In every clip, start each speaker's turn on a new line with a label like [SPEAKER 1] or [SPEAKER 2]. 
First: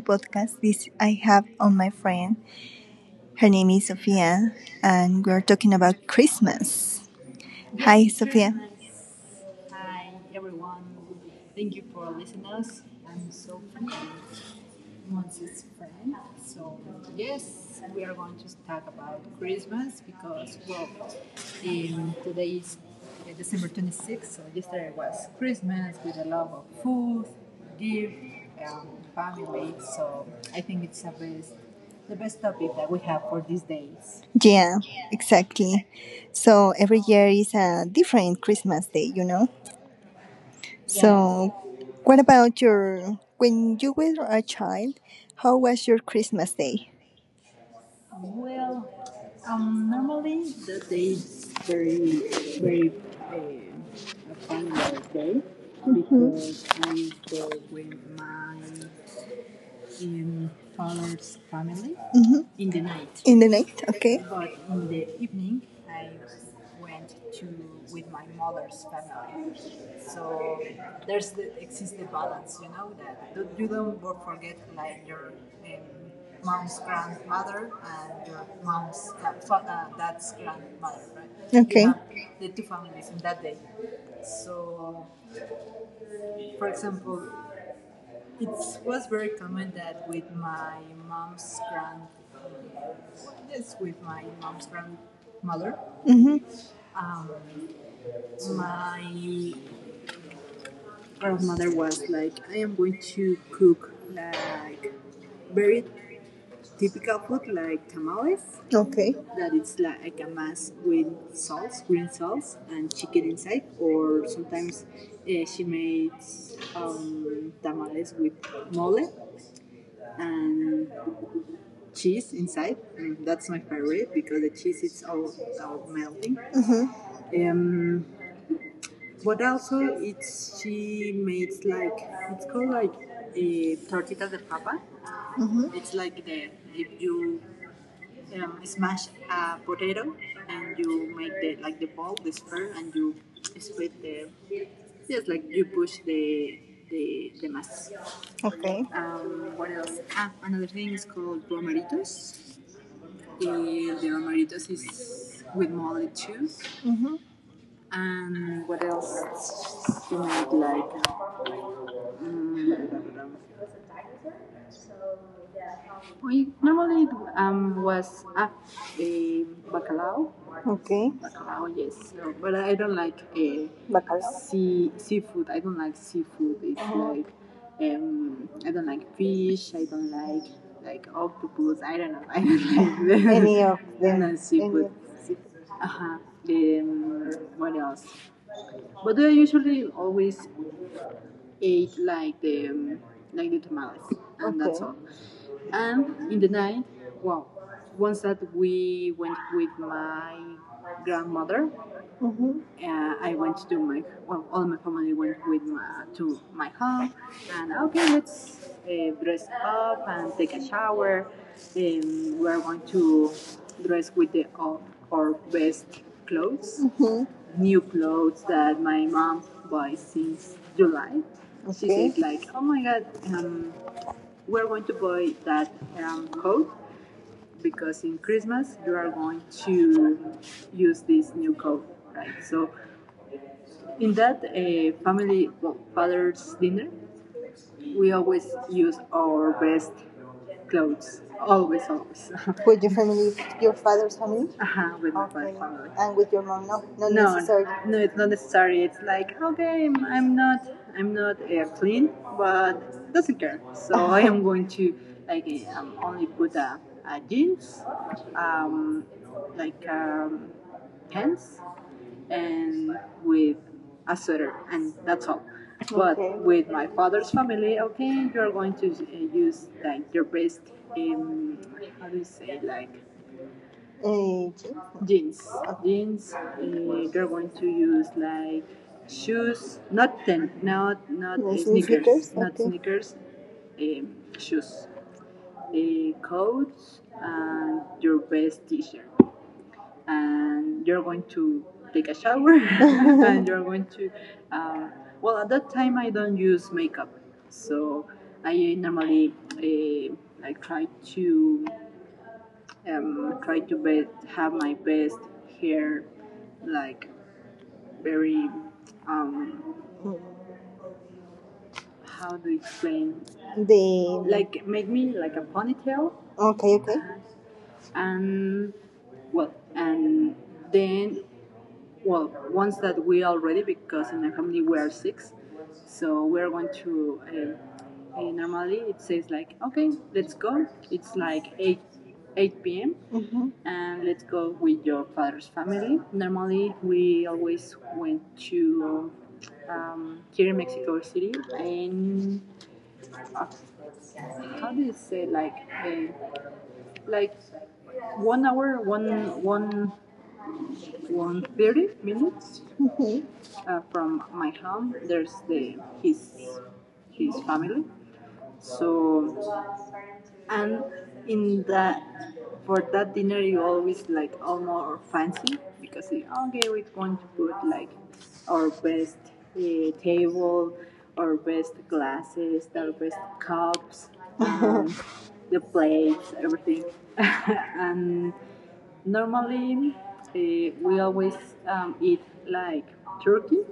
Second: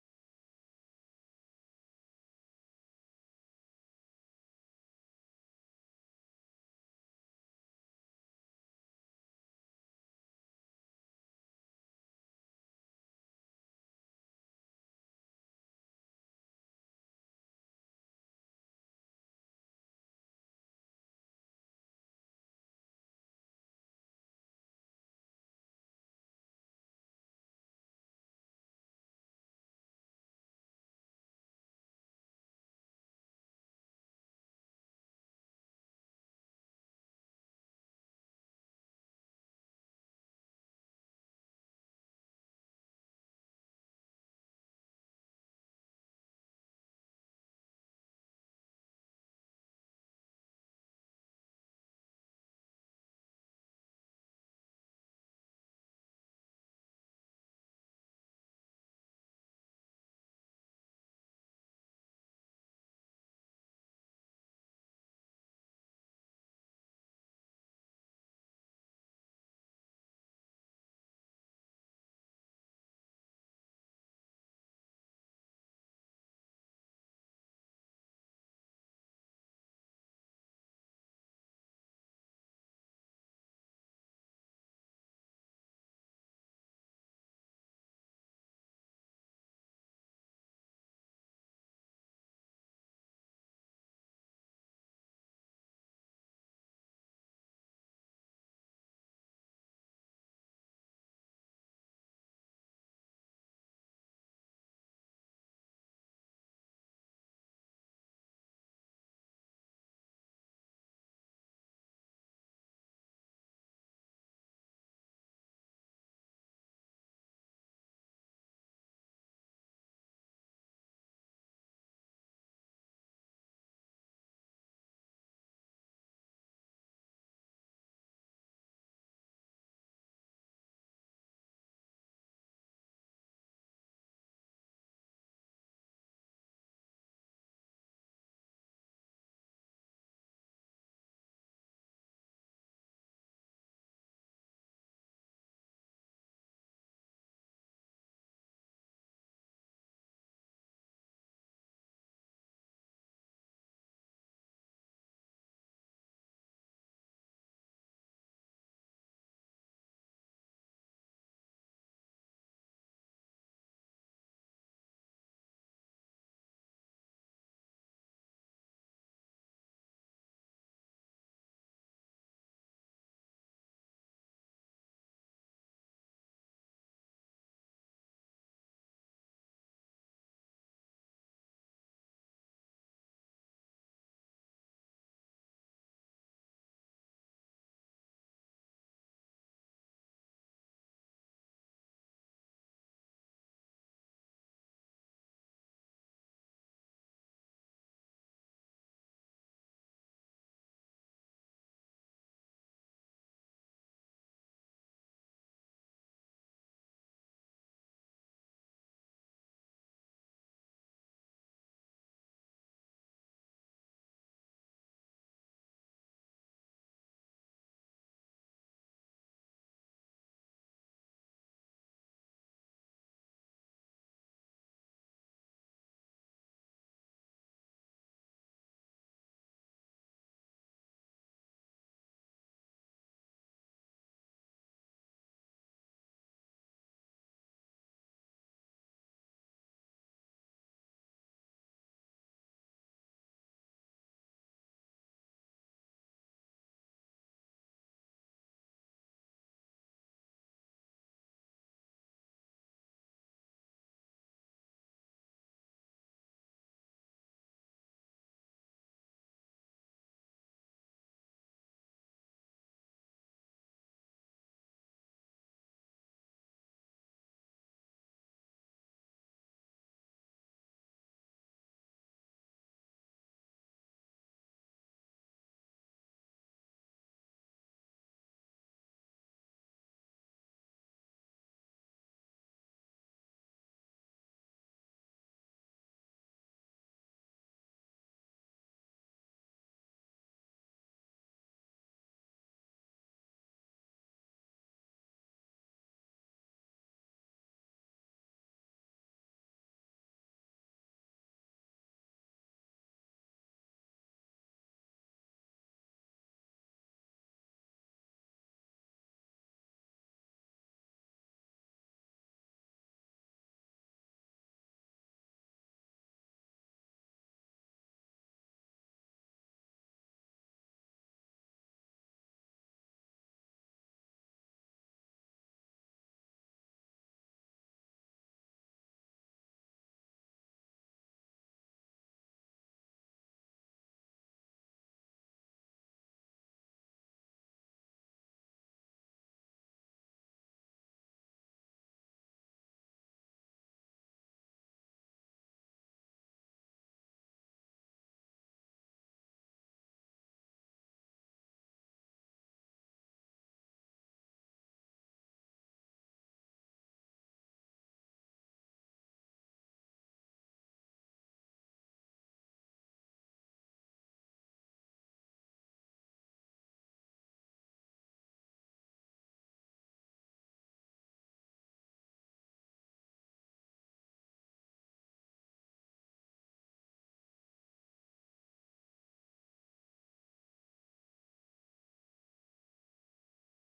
[SPEAKER 1] podcast. This I have on my friend. Her name is Sophia, and we're talking about Christmas. Hi, Sophia. Hi, everyone. Thank you for listening us. I'm Sophie, Monzi's friend. So, yes, we are going to talk about Christmas because, well, today is December 26th, so yesterday was Christmas with a lot of food, gift, um, family. So, I think it's the best topic that we have for these days. Yeah, exactly. So every year is a different Christmas day, you know. So, what about your when you were a child? How was your Christmas day? Well, normally the day is very a fun day. Mhm. Because I go with my in father's family. Mhm. In the night. In the night, okay. But in the evening, I went to with my mother's family. So there's exists the balance, you know, that you don't go forget like your um, mom's grandmother and your mom's dad's grandmother, right? You. Okay. You have the two families in that day. So, for example, it was very common that with my mom's grand, yes, with my mom's grandmother, hmm um, my grandmother was like, I am going to cook like very typical food like tamales. Okay. That it's like a mass with green sauce, and chicken inside, or sometimes she makes tamales with mole and cheese inside. And that's my favorite because the cheese is all melting. Mm-hmm. Um, but also, it's she makes like it's called like a tortitas de papa. Mm-hmm. It's like the if you smash a potato and you make the like the ball, the sphere, and you split the yes, like you push the mass. Okay. What else? Ah, another thing is called romeritos. The Romeritos is with molly too. Mhm. And what else do we make like? Um, we normally was a bacalao. Okay. Bacalao, yes. So, but I don't like a Bacalao. Seafood. I don't like seafood. It's uh-huh. like I don't like fish. I don't like octopus. I don't know. I don't like Any of I do them. seafood. Uh-huh. Um, what else? But I usually always eat like the tamales, and okay. that's Okay. all. And in the night, well, once that we went with my grandmother, Mm-hmm. I went to my well, all my family went with my, to my home, and okay, let's dress up and take a shower. We are going to dress with the all, our best clothes, Mm-hmm. new clothes that my mom buys since July. Okay. She Okay. said like, oh my god, um, we're going to buy that code because in Christmas you are going to use this new code, right? So in that family well, father's dinner, we always use our best clothes. Always, always. With your family, your father's family? Uh huh. with my Okay. father's family. And with your mom? No, not No, necessarily. No, it's not necessary. It's like okay, I'm not clean, but doesn't care. So I am going to like only put a jeans, um, like um, pants, and with a sweater, and that's all. But Okay. with my father's family, okay, you're going to use like your best, um, how do you say, like jeans? Jeans. You're going to use like shoes, not No, sneakers, not okay. sneakers. Shoes, coats, and your best T-shirt and you're going to take a shower and you're going to uh, well at that time I don't use makeup, so I normally like try to try to best have my best hair like very um, how do you explain The like make me like a ponytail, okay, okay. and well and then well, ones that we already, because in my family we are six, so we're going to. Normally it says like, okay, let's go. It's like eight p.m. and let's go with your father's family. Normally we always went to here in Mexico City and uh, how do you say uh, like 1 hour, one thirty minutes. Mhm. Uh, from my home. There's the his his family. So and in that for that dinner you always like all more fancy because okay we want to put like our best table, our best glasses, our best cups, the plates, everything, and Normally, eh, we always eat like turkey,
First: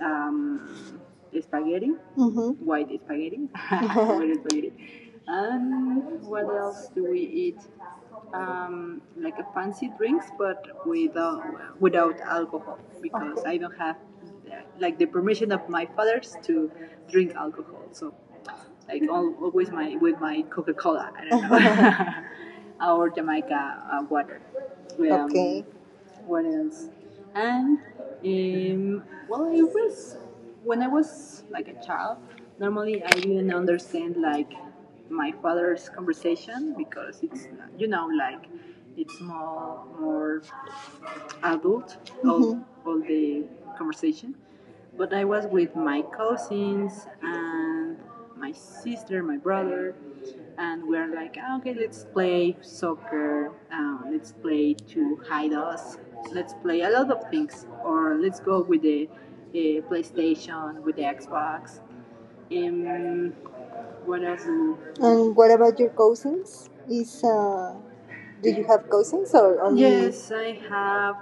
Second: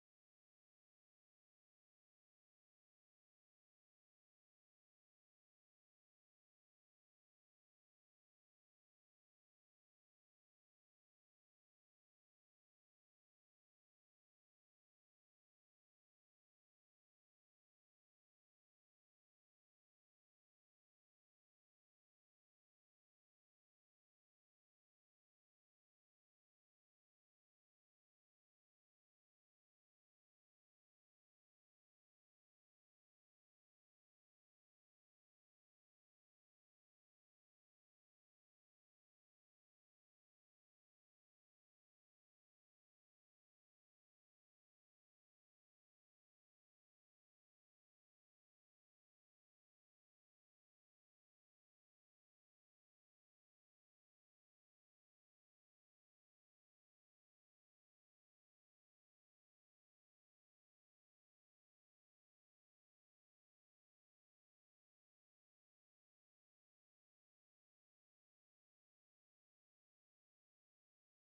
[SPEAKER 1] um, spaghetti, Mm-hmm. white spaghetti, white spaghetti. And what else do we eat? Like a fancy drinks, but without alcohol, because I don't have like the permission of my fathers to drink alcohol. So like always my with my Coca Cola. I don't know, or Jamaica water. Okay. What else? And um, well, it was when I was like a child. Normally, I didn't understand like my father's conversation because it's you know like it's more adult mm-hmm. All the conversation but I was with my cousins and my sister my brother and we are like "Ah, okay let's play soccer let's play to hide us, let's play a lot of things, or let's go with the uh, PlayStation with the Xbox um, what else. And what about your cousins? Is do you have cousins or only? Yes, I have.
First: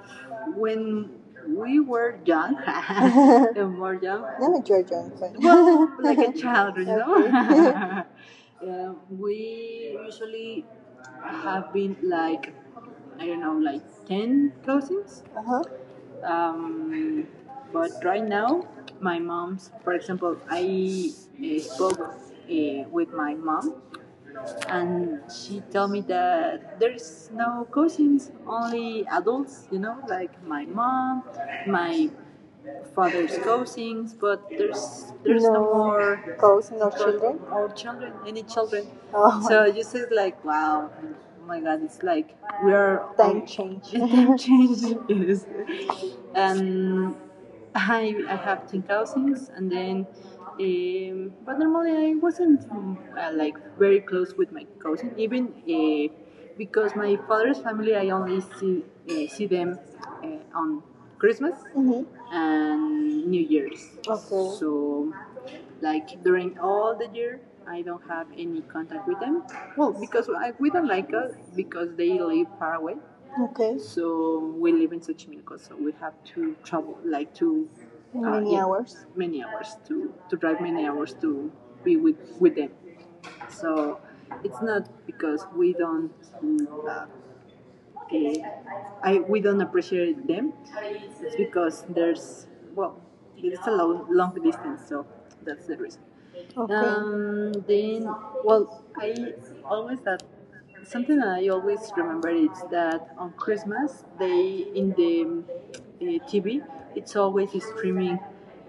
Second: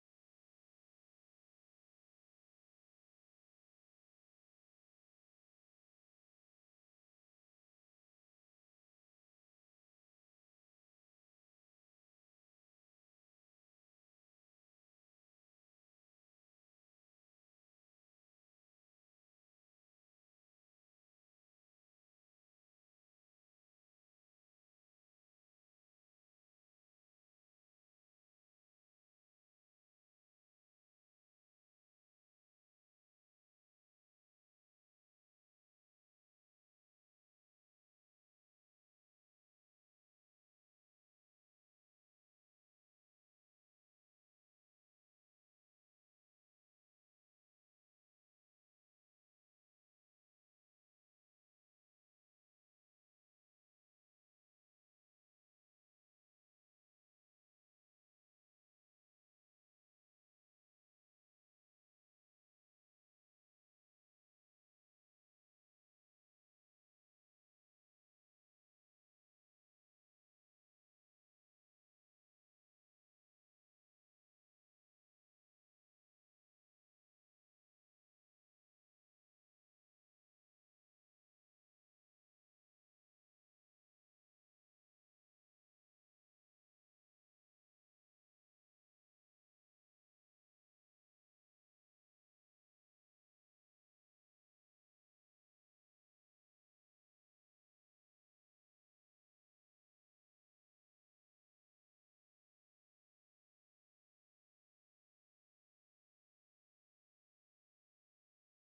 [SPEAKER 1] When we were young, and more young, No, you're young. well, like a child, you know. yeah, we usually have been like I don't know, like ten cousins. Uh-huh. Um, but right now, my mom's, for example, I spoke with my mom and she told me that there's no cousins, only adults, you know, like my mom, my father's cousins, but there's no, No. more Cousins or children? Or children, any children. Oh, So you said like, wow, oh my God, it's like we are time change. time change. Yes. Um, I have ten cousins, and then, but normally I wasn't like very close with my cousin, even because my father's family I only see see them uh, on Christmas, hmm, and New Year's. Okay. So, like during all the year, I don't have any contact with them. Well, because I, we don't like us because they live far away. Okay. So we live in Xochimilco, so we have to travel like to Many yeah. hours. Many hours to drive many hours to be with them. So it's not because we don't mm, uh, I we don't appreciate them, it's because there's well it's a long, long distance so that's the reason. Okay. Then, well, I always that something that I always remember is that on Christmas they in the TV it's always streaming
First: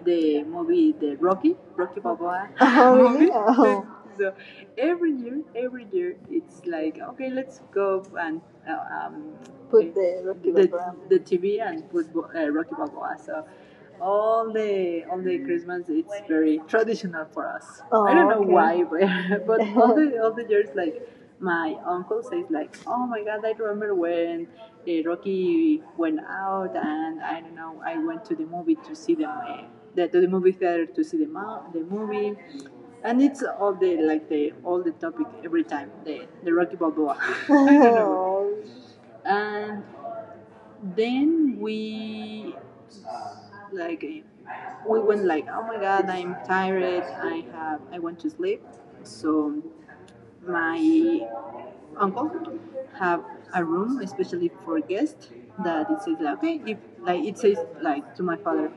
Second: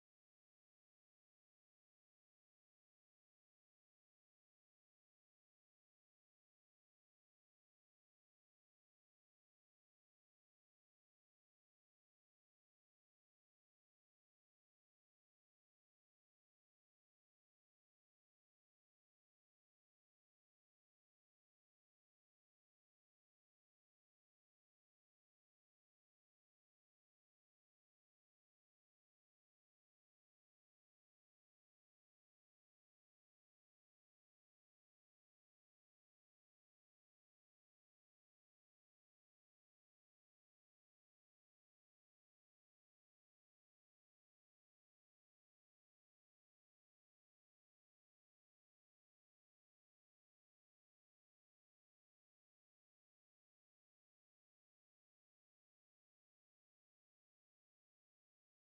[SPEAKER 1] the movie the Rocky Balboa Oh, really? Movie. Really? Oh. so every year it's like okay, let's go and uh, um, Put the Rocky the Balboa. The TV and put Rocky Balboa. So all the Christmas it's very traditional for us. Oh, I don't know okay. why, but, but all the all the years like my uncle says like, oh my god, I remember when Rocky went out and I don't know, I went to the movie to see the to the movie theater to see the movie. And it's all the like the all the topic every time the Rocky Balboa. I don't know. Oh, And then we like we went like oh my god I'm tired I want to sleep, so my uncle have a room especially for guests that it says like, okay if like it says like to my father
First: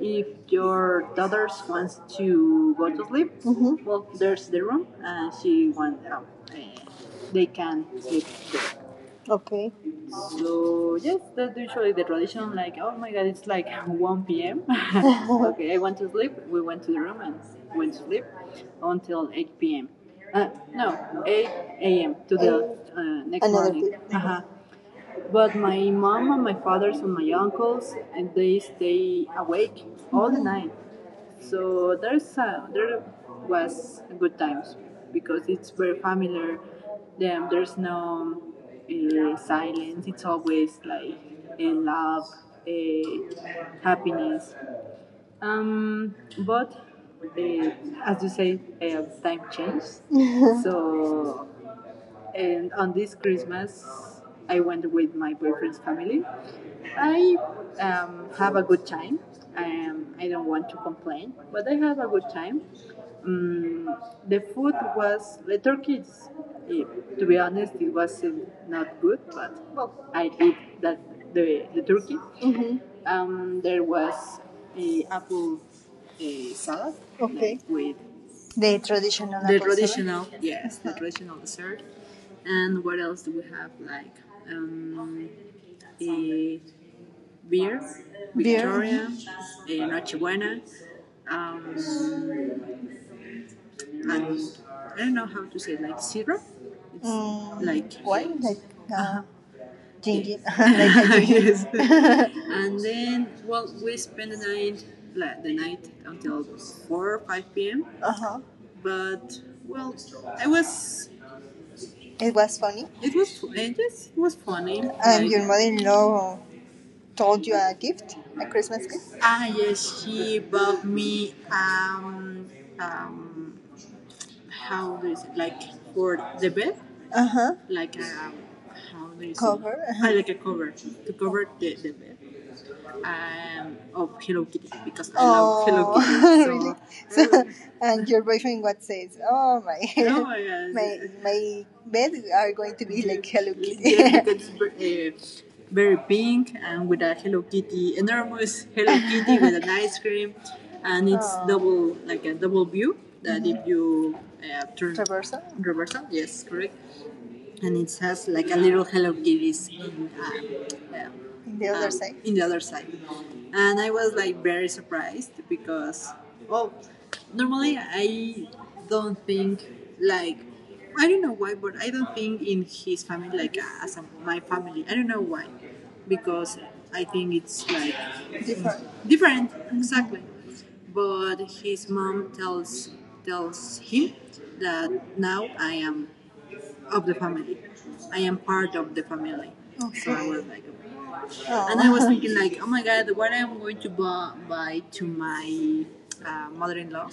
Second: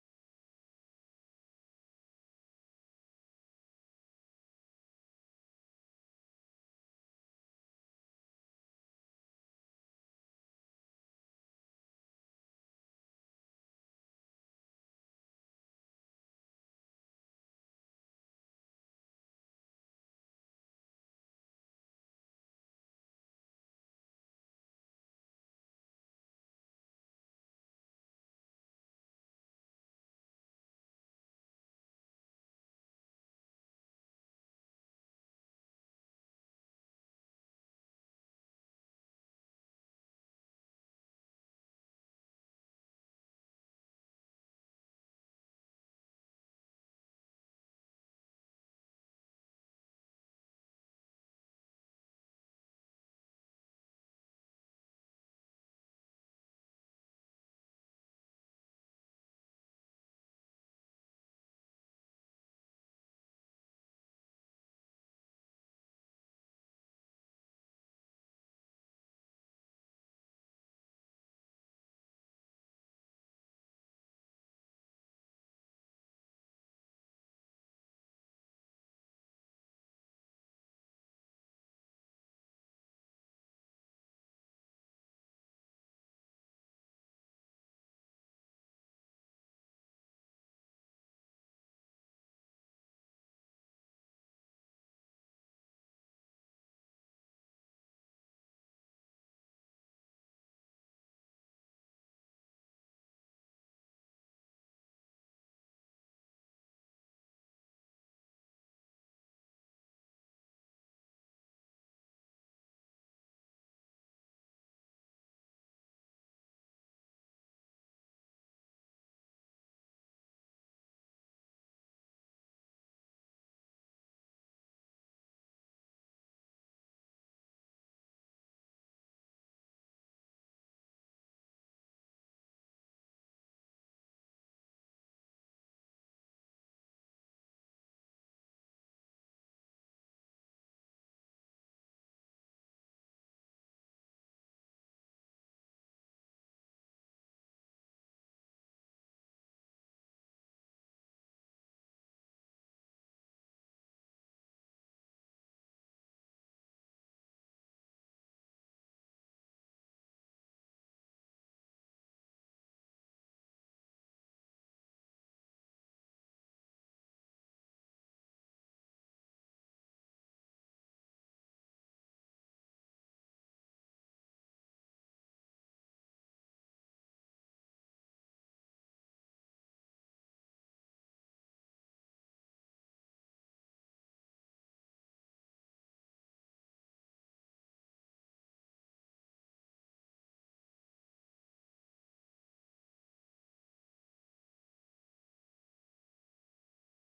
[SPEAKER 1] if your daughters wants to go to sleep. Mhm. Well there's the room and she wants uh, they can sleep there. Okay. So yes, that's usually the tradition. Like, oh my god, it's like 1 p.m. okay, I want to sleep. We went to the room and went to sleep until 8 p.m. Uh, no, 8 a.m. to the next Another morning. Day. Uh-huh. But my mom and my fathers and my uncles, and they stay awake all the night. So there's there was good times because it's very familiar. Then there's no silence. It's always like a love, a happiness. But uh, as you say, time changed. So and on this Christmas, I went with my boyfriend's family. I have a good time. I don't want to complain, but I have a good time. Mm, the food was the turkeys. eh, to be honest, it wasn't not good, but well, I ate that the turkey. Mm-hmm. There was a apple salad. Okay, like, with the traditional, the apple salad, traditional salad? Yes, the traditional dessert. And what else do we have, like um a beer Victoria, a noche, um and I don't know how to say, like, syrup. It's, mm, like why? Like, uh-huh, ginger, like a ginger. Yes. and then, well, we spend the night, like the night until four or five p.m. uh huh. But, well, I was it was funny. It was, it just was funny. And like- your mother-in-law told you a gift, a Christmas gift. Ah yes, she bought me um how do you say, like, for the bed. Uh huh. Like a, how do you say? Cover. Uh-huh. Ah, like a cover to cover the bed of Hello Kitty because I, oh, love Hello Kitty. Oh, so really? So, and your boyfriend what says? Oh my, oh my, my bed are going to be, yeah, like Hello Kitty. yeah, because it's very pink and with a Hello Kitty, enormous Hello Kitty with an ice cream, and it's, oh, double, like a double view that, mm-hmm, if you turn. Traversal. Reversal, yes, correct. And it has like a little Hello Kitties in the other side. In the other side. And I was like very surprised because, oh, normally I don't think, like, I don't know why, but I don't think in his family like, as a, my family. I don't know why. Because I think it's like, different. Different, exactly. But his mom tells, tells him that now I am of the family. I am part of the family. Okay. So I was like, oh, and I was thinking like, oh my god, what I'm going to buy to my mother-in-law.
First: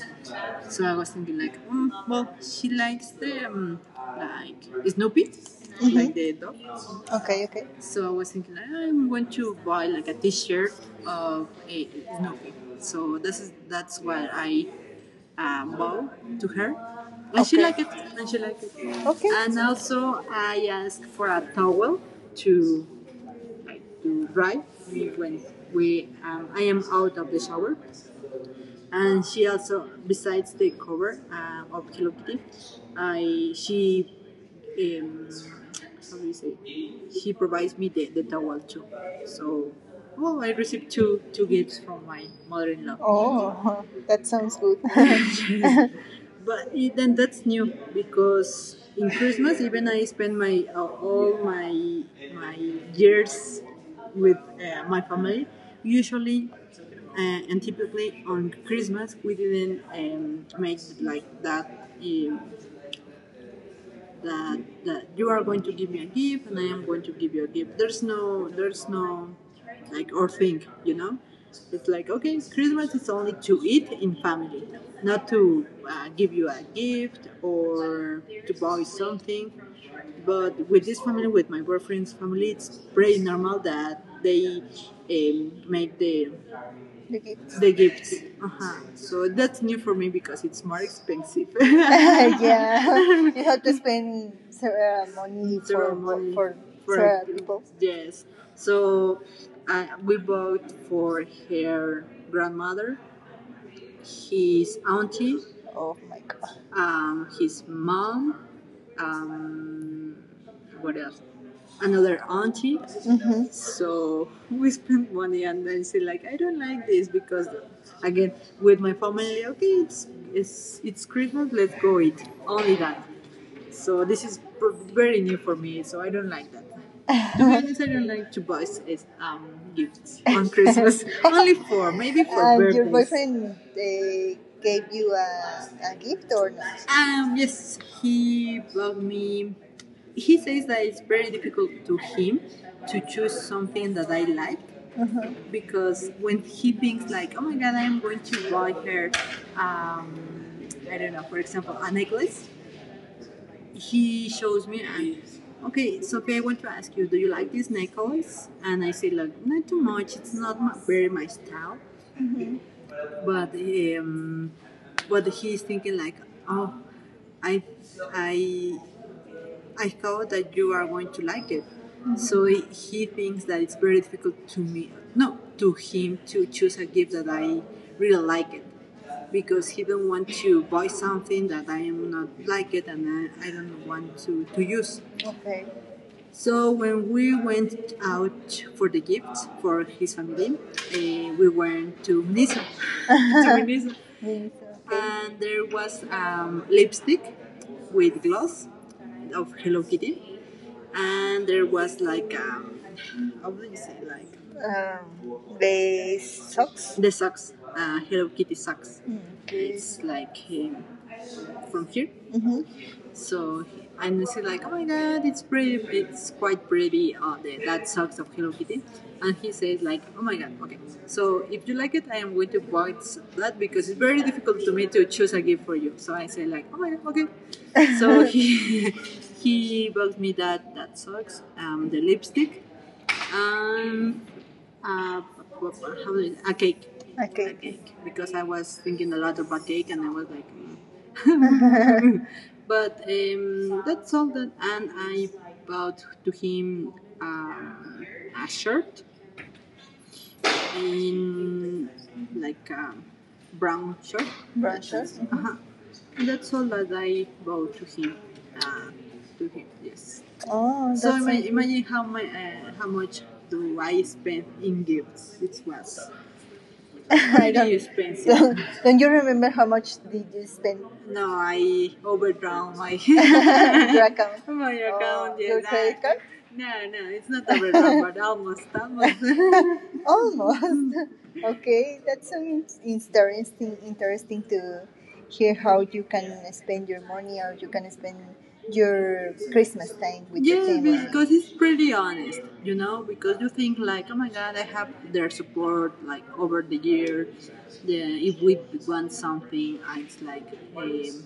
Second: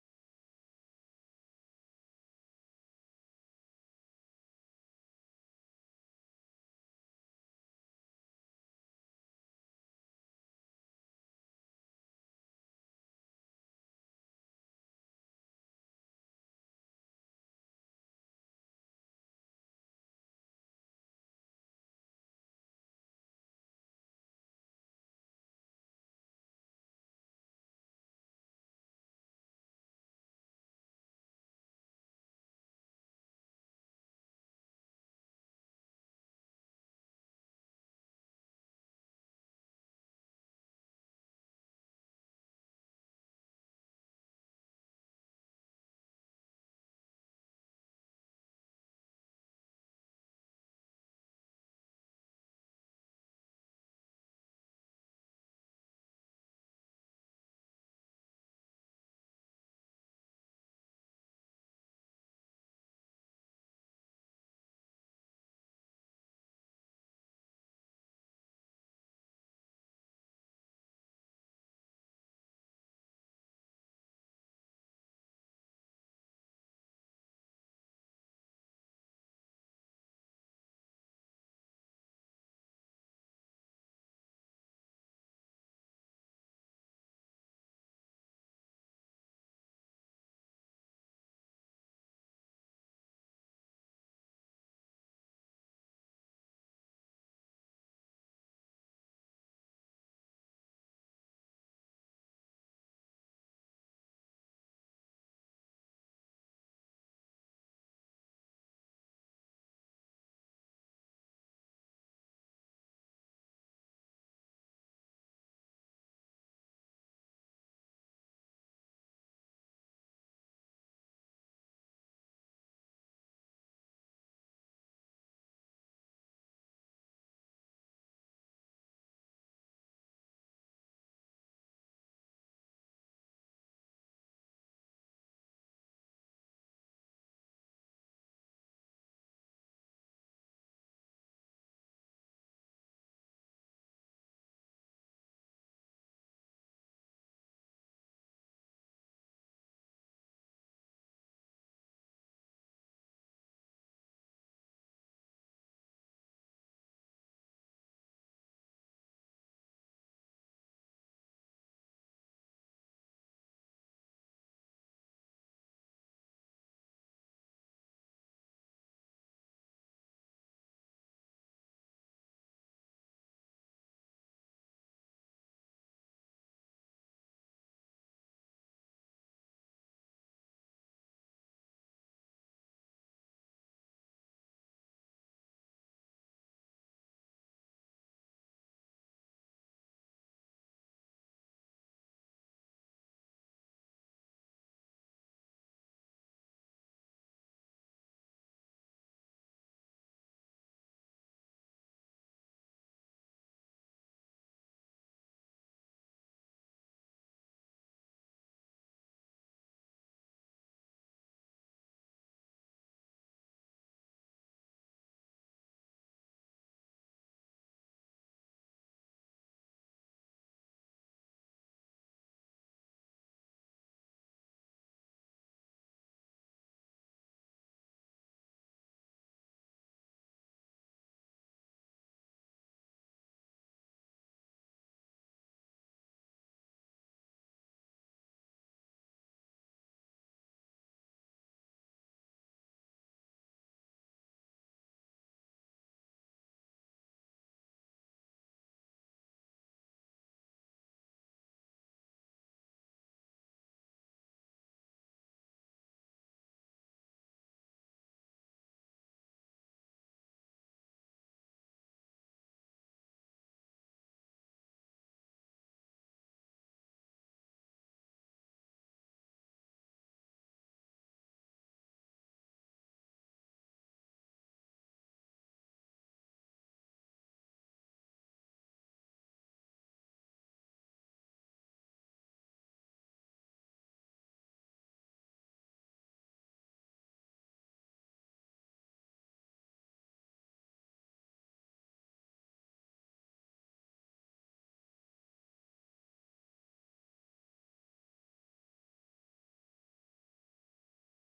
[SPEAKER 1] So I was thinking like, mm, well, she likes the like Snoopy. Mm-hmm. Like the dog. Okay, okay. So I was thinking like, I'm going to buy like a T-shirt of a Snoopy. So this is, that's what I bow to her, and, okay, she liked it. And she liked it. Okay. And also, I asked for a towel to to dry when we, I am out of the shower. And she also, besides the cover of Hello Kitty, I she um, how do you say? She provides me the towel too. So, well, I received two gifts from my mother-in-law. Oh, that sounds good. But then that's new because in Christmas even I spend my, all my years with my family. Usually and typically on Christmas we didn't make like that. That that you are going to give me a gift and I am going to give you a gift. There's no like or thing, you know. It's like, okay, Christmas is only to eat in family, not to give you a gift or to buy something. But with this family, with my boyfriend's family, it's pretty normal that they make the gifts. The gifts. Uh-huh. So that's new for me because it's more expensive. yeah, you have to spend several money for, ceremony for, for several people. Yes. So we bought for her grandmother, his auntie, oh my god, his mom, um, what else? Another auntie. Mm-hmm. So we spent money and then say like, I don't like this because, again, with my family, okay, it's, it's Christmas. Let's go eat only that. So this is very new for me. So I don't like that. The only things I don't like to buy is gifts on Christmas. Only for, maybe for. And your boyfriend gave you a gift or not? Yes, he bought me. He says that it's very difficult to him to choose something that I like. Uh-huh. Because when he thinks like, oh my god, I'm going to buy her, um, I don't know, for example, a necklace. He shows me and, okay, Sophie, I want to ask you, do you like this necklace? And I say, look, not too much. It's not my, very my style. But um, but he's thinking like, oh, I I I thought that you are going to like it. Mm-hmm. So he thinks that it's very difficult to me, no, to him to choose a gift that I really like it because he don't want to buy something that I am not like it and I don't want to use. Okay. So when we went out for the gift for his family, we went to Niso. to Niso. Yes, okay. And there was lipstick with gloss of Hello Kitty. And there was like, how do you say, like, the socks, the socks, Hello Kitty socks. Mm, okay. It's like, from here. Mm-hmm. So, and you see like, oh my god, it's brave, it's quite bravey on the that socks of Hello Kitty, and he says like, oh my god, okay. So if you like it, I am going to buy that because it's very difficult to me to choose a gift for you. So I say like, oh my god, okay. So he, he bought me that socks, the lipstick, um, how do you- a cake. A, okay, cake. Because I was thinking a lot about cake and I was like, mm. but that's all that. And I bought to him um, a shirt in like a brown shirt. Brown shirt. Uh-huh. That's all that I bow to him. Uh, to him, yes. Oh, so that's so, imagine, imagine how my, how much do I spend in gifts? It was, I don't, expensive. don't you remember how much did you spend? No, I overdrawn my, your account? My account. Oh, yes, your credit card? No, no, it's not overdrawn, but almost, almost. Almost. Okay, that's some interesting to hear how you can spend your money or you can spend your Christmas thing with, yeah, your team. Yeah, because it's pretty honest, you know, because you think like, oh my god, I have their support like over the years. Yeah, if we want something, I'm like, um,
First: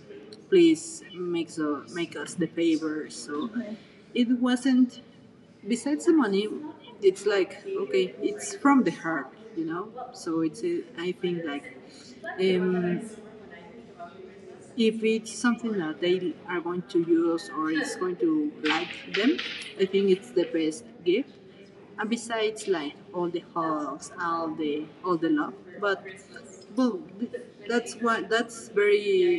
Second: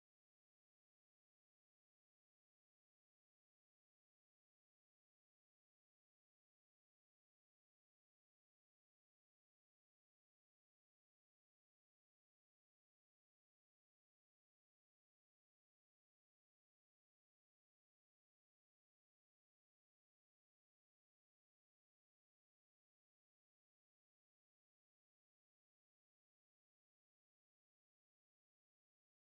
[SPEAKER 1] please make, so make us the favor. So mm-hmm, it wasn't. Besides the money, it's like, okay, it's from the heart, you know. So it's a, I think like um, if it's something that they are going to use or it's going to like them, I think it's the best gift. And besides, like all the hugs, all the love, but well, that's what, that's very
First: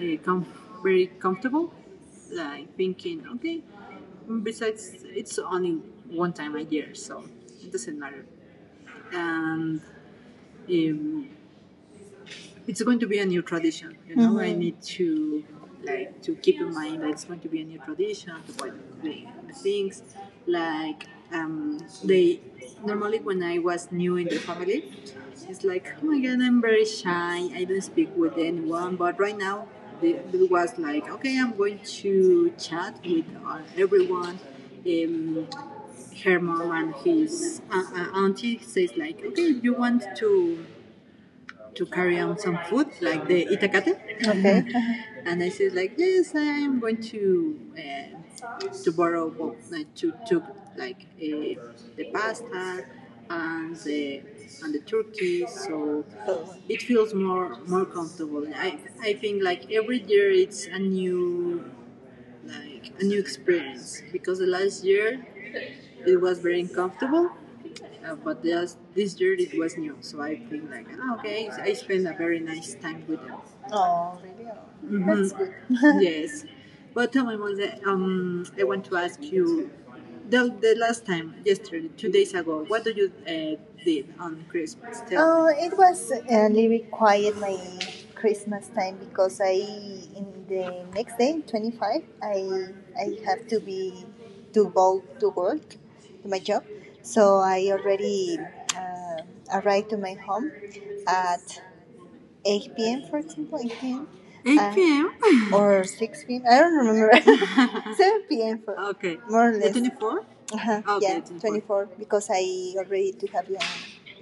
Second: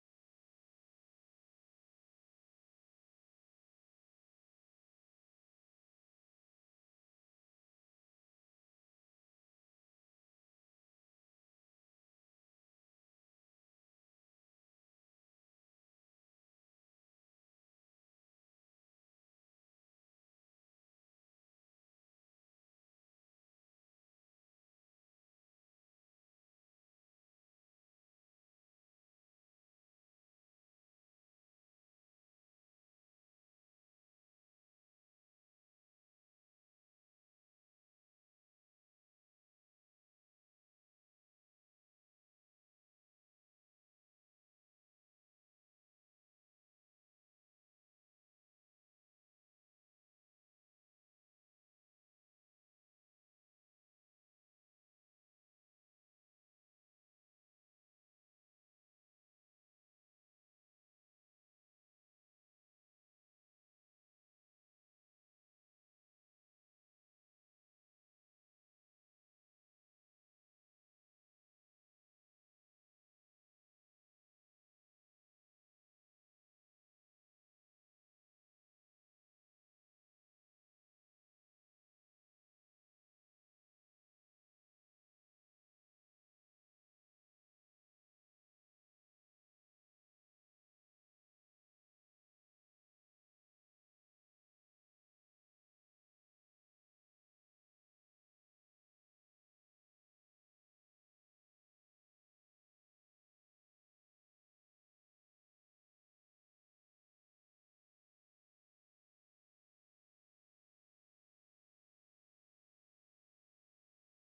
[SPEAKER 1] uh, com- very comfortable. Like thinking, okay. Besides, it's only one time a year, so it doesn't matter. And um, it's going to be a new tradition, you know. Mm-hmm. I, mhm, need to like to keep in mind that it's going to be a new tradition to what the things like, um, they normally, when I was new in the family, it's like, oh my god, I'm very shy, I don't speak with anyone, but right now it was like, okay, I'm going to chat with uh, everyone. um, Her mom and his auntie says like, okay, you want to carry on some food, like the itacate. Okay. And I said like, yes, I am going to borrow, well, like, to like, the pasta and the and the turkey, so it feels more comfortable. I think like every year it's a new, like a new experience because the last year it was very uncomfortable, but this year it was new, so I think like, "Ah, okay, I spent a very nice time with them." Oh, really? Oh, that's, mhm, good. yes, but tell me, Monse, I want to ask you. The last time, yesterday, 2 days ago, what do you did on Christmas? Tell, oh, me. It was a little quiet, my Christmas time because I, in the next day, 25, I have to be, to go to work, to my job. So I already uh, arrived to my home at 8 p.m., for example, 8 p.m. 8, p.m. Or 6 p.m. I don't remember. 7 p.m. for, okay, more or less. 24? Uh-huh. Okay, yeah, 24. 24 because I already do have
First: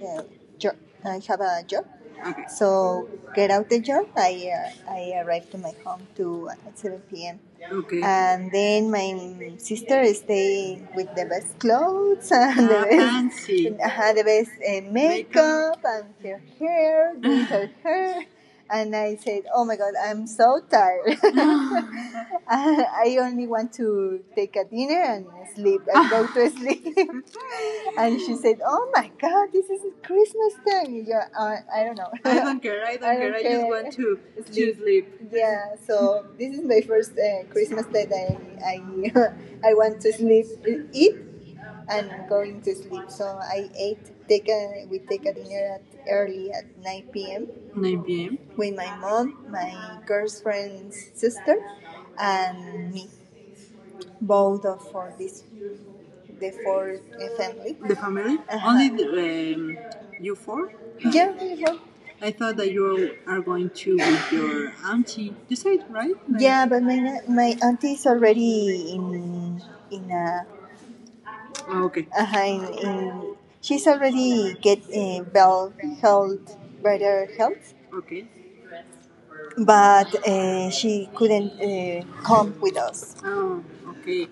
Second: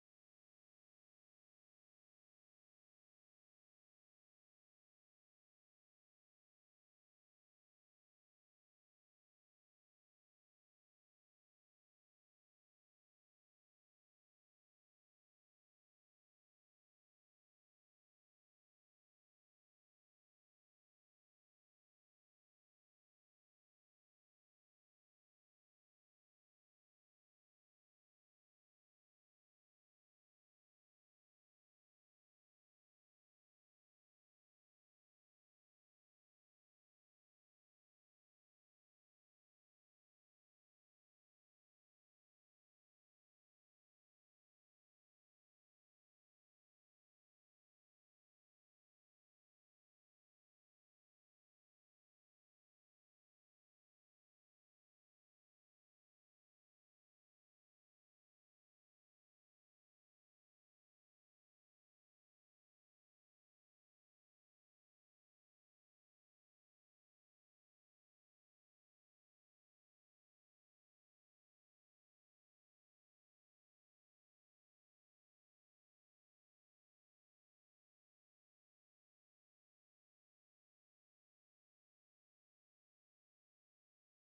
[SPEAKER 1] a job. I have a job. Okay. So get out the job. I, I arrived to my home to, at 7 p.m. Okay. And then my sister stay with the best clothes and best, fancy. The best makeup and her hair, doing her hair. And I said, oh my God, I'm so tired. I only want to take a dinner and sleep and go to sleep. And she said, "Oh my God, this is Christmas time." You are I don't know. I don't care. I don't, I don't care. Don't I just want to sleep. To sleep. Yeah. So this is my first Christmas that I I want to sleep, eat, and going to sleep. So I ate. Take a we take a dinner at early at 9 p.m. 9 p.m. with my mom, my girlfriend's sister, and me. Both of for this the four family. The family? Uh-huh. Only the you four? Yeah, we four. I thought that you are going to with your auntie. You said right? Like- yeah, but my auntie is already in a Oh, okay. In She's already get well health, better health. Okay. But she couldn't come with us. Oh, okay.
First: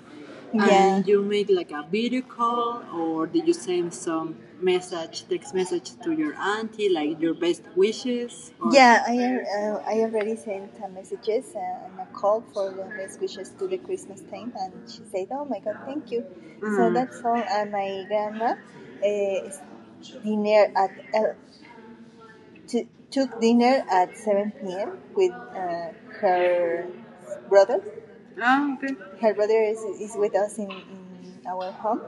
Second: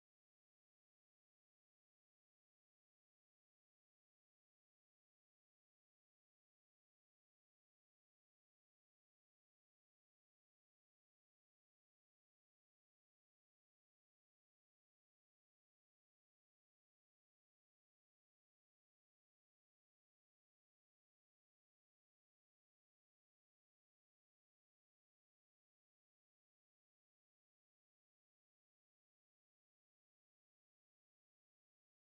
[SPEAKER 1] Yeah. And you make like a video call or did you send some message, text message to your auntie, like your best wishes or yeah, I already sent messages and a call for the best wishes to the Christmas time, and she said, "Oh my God, thank you." Mm. So mm, that's all. And my grandma dinner at El t- took dinner at 7 p.m. with her brother. Ah, okay. Her brother is with us in our home.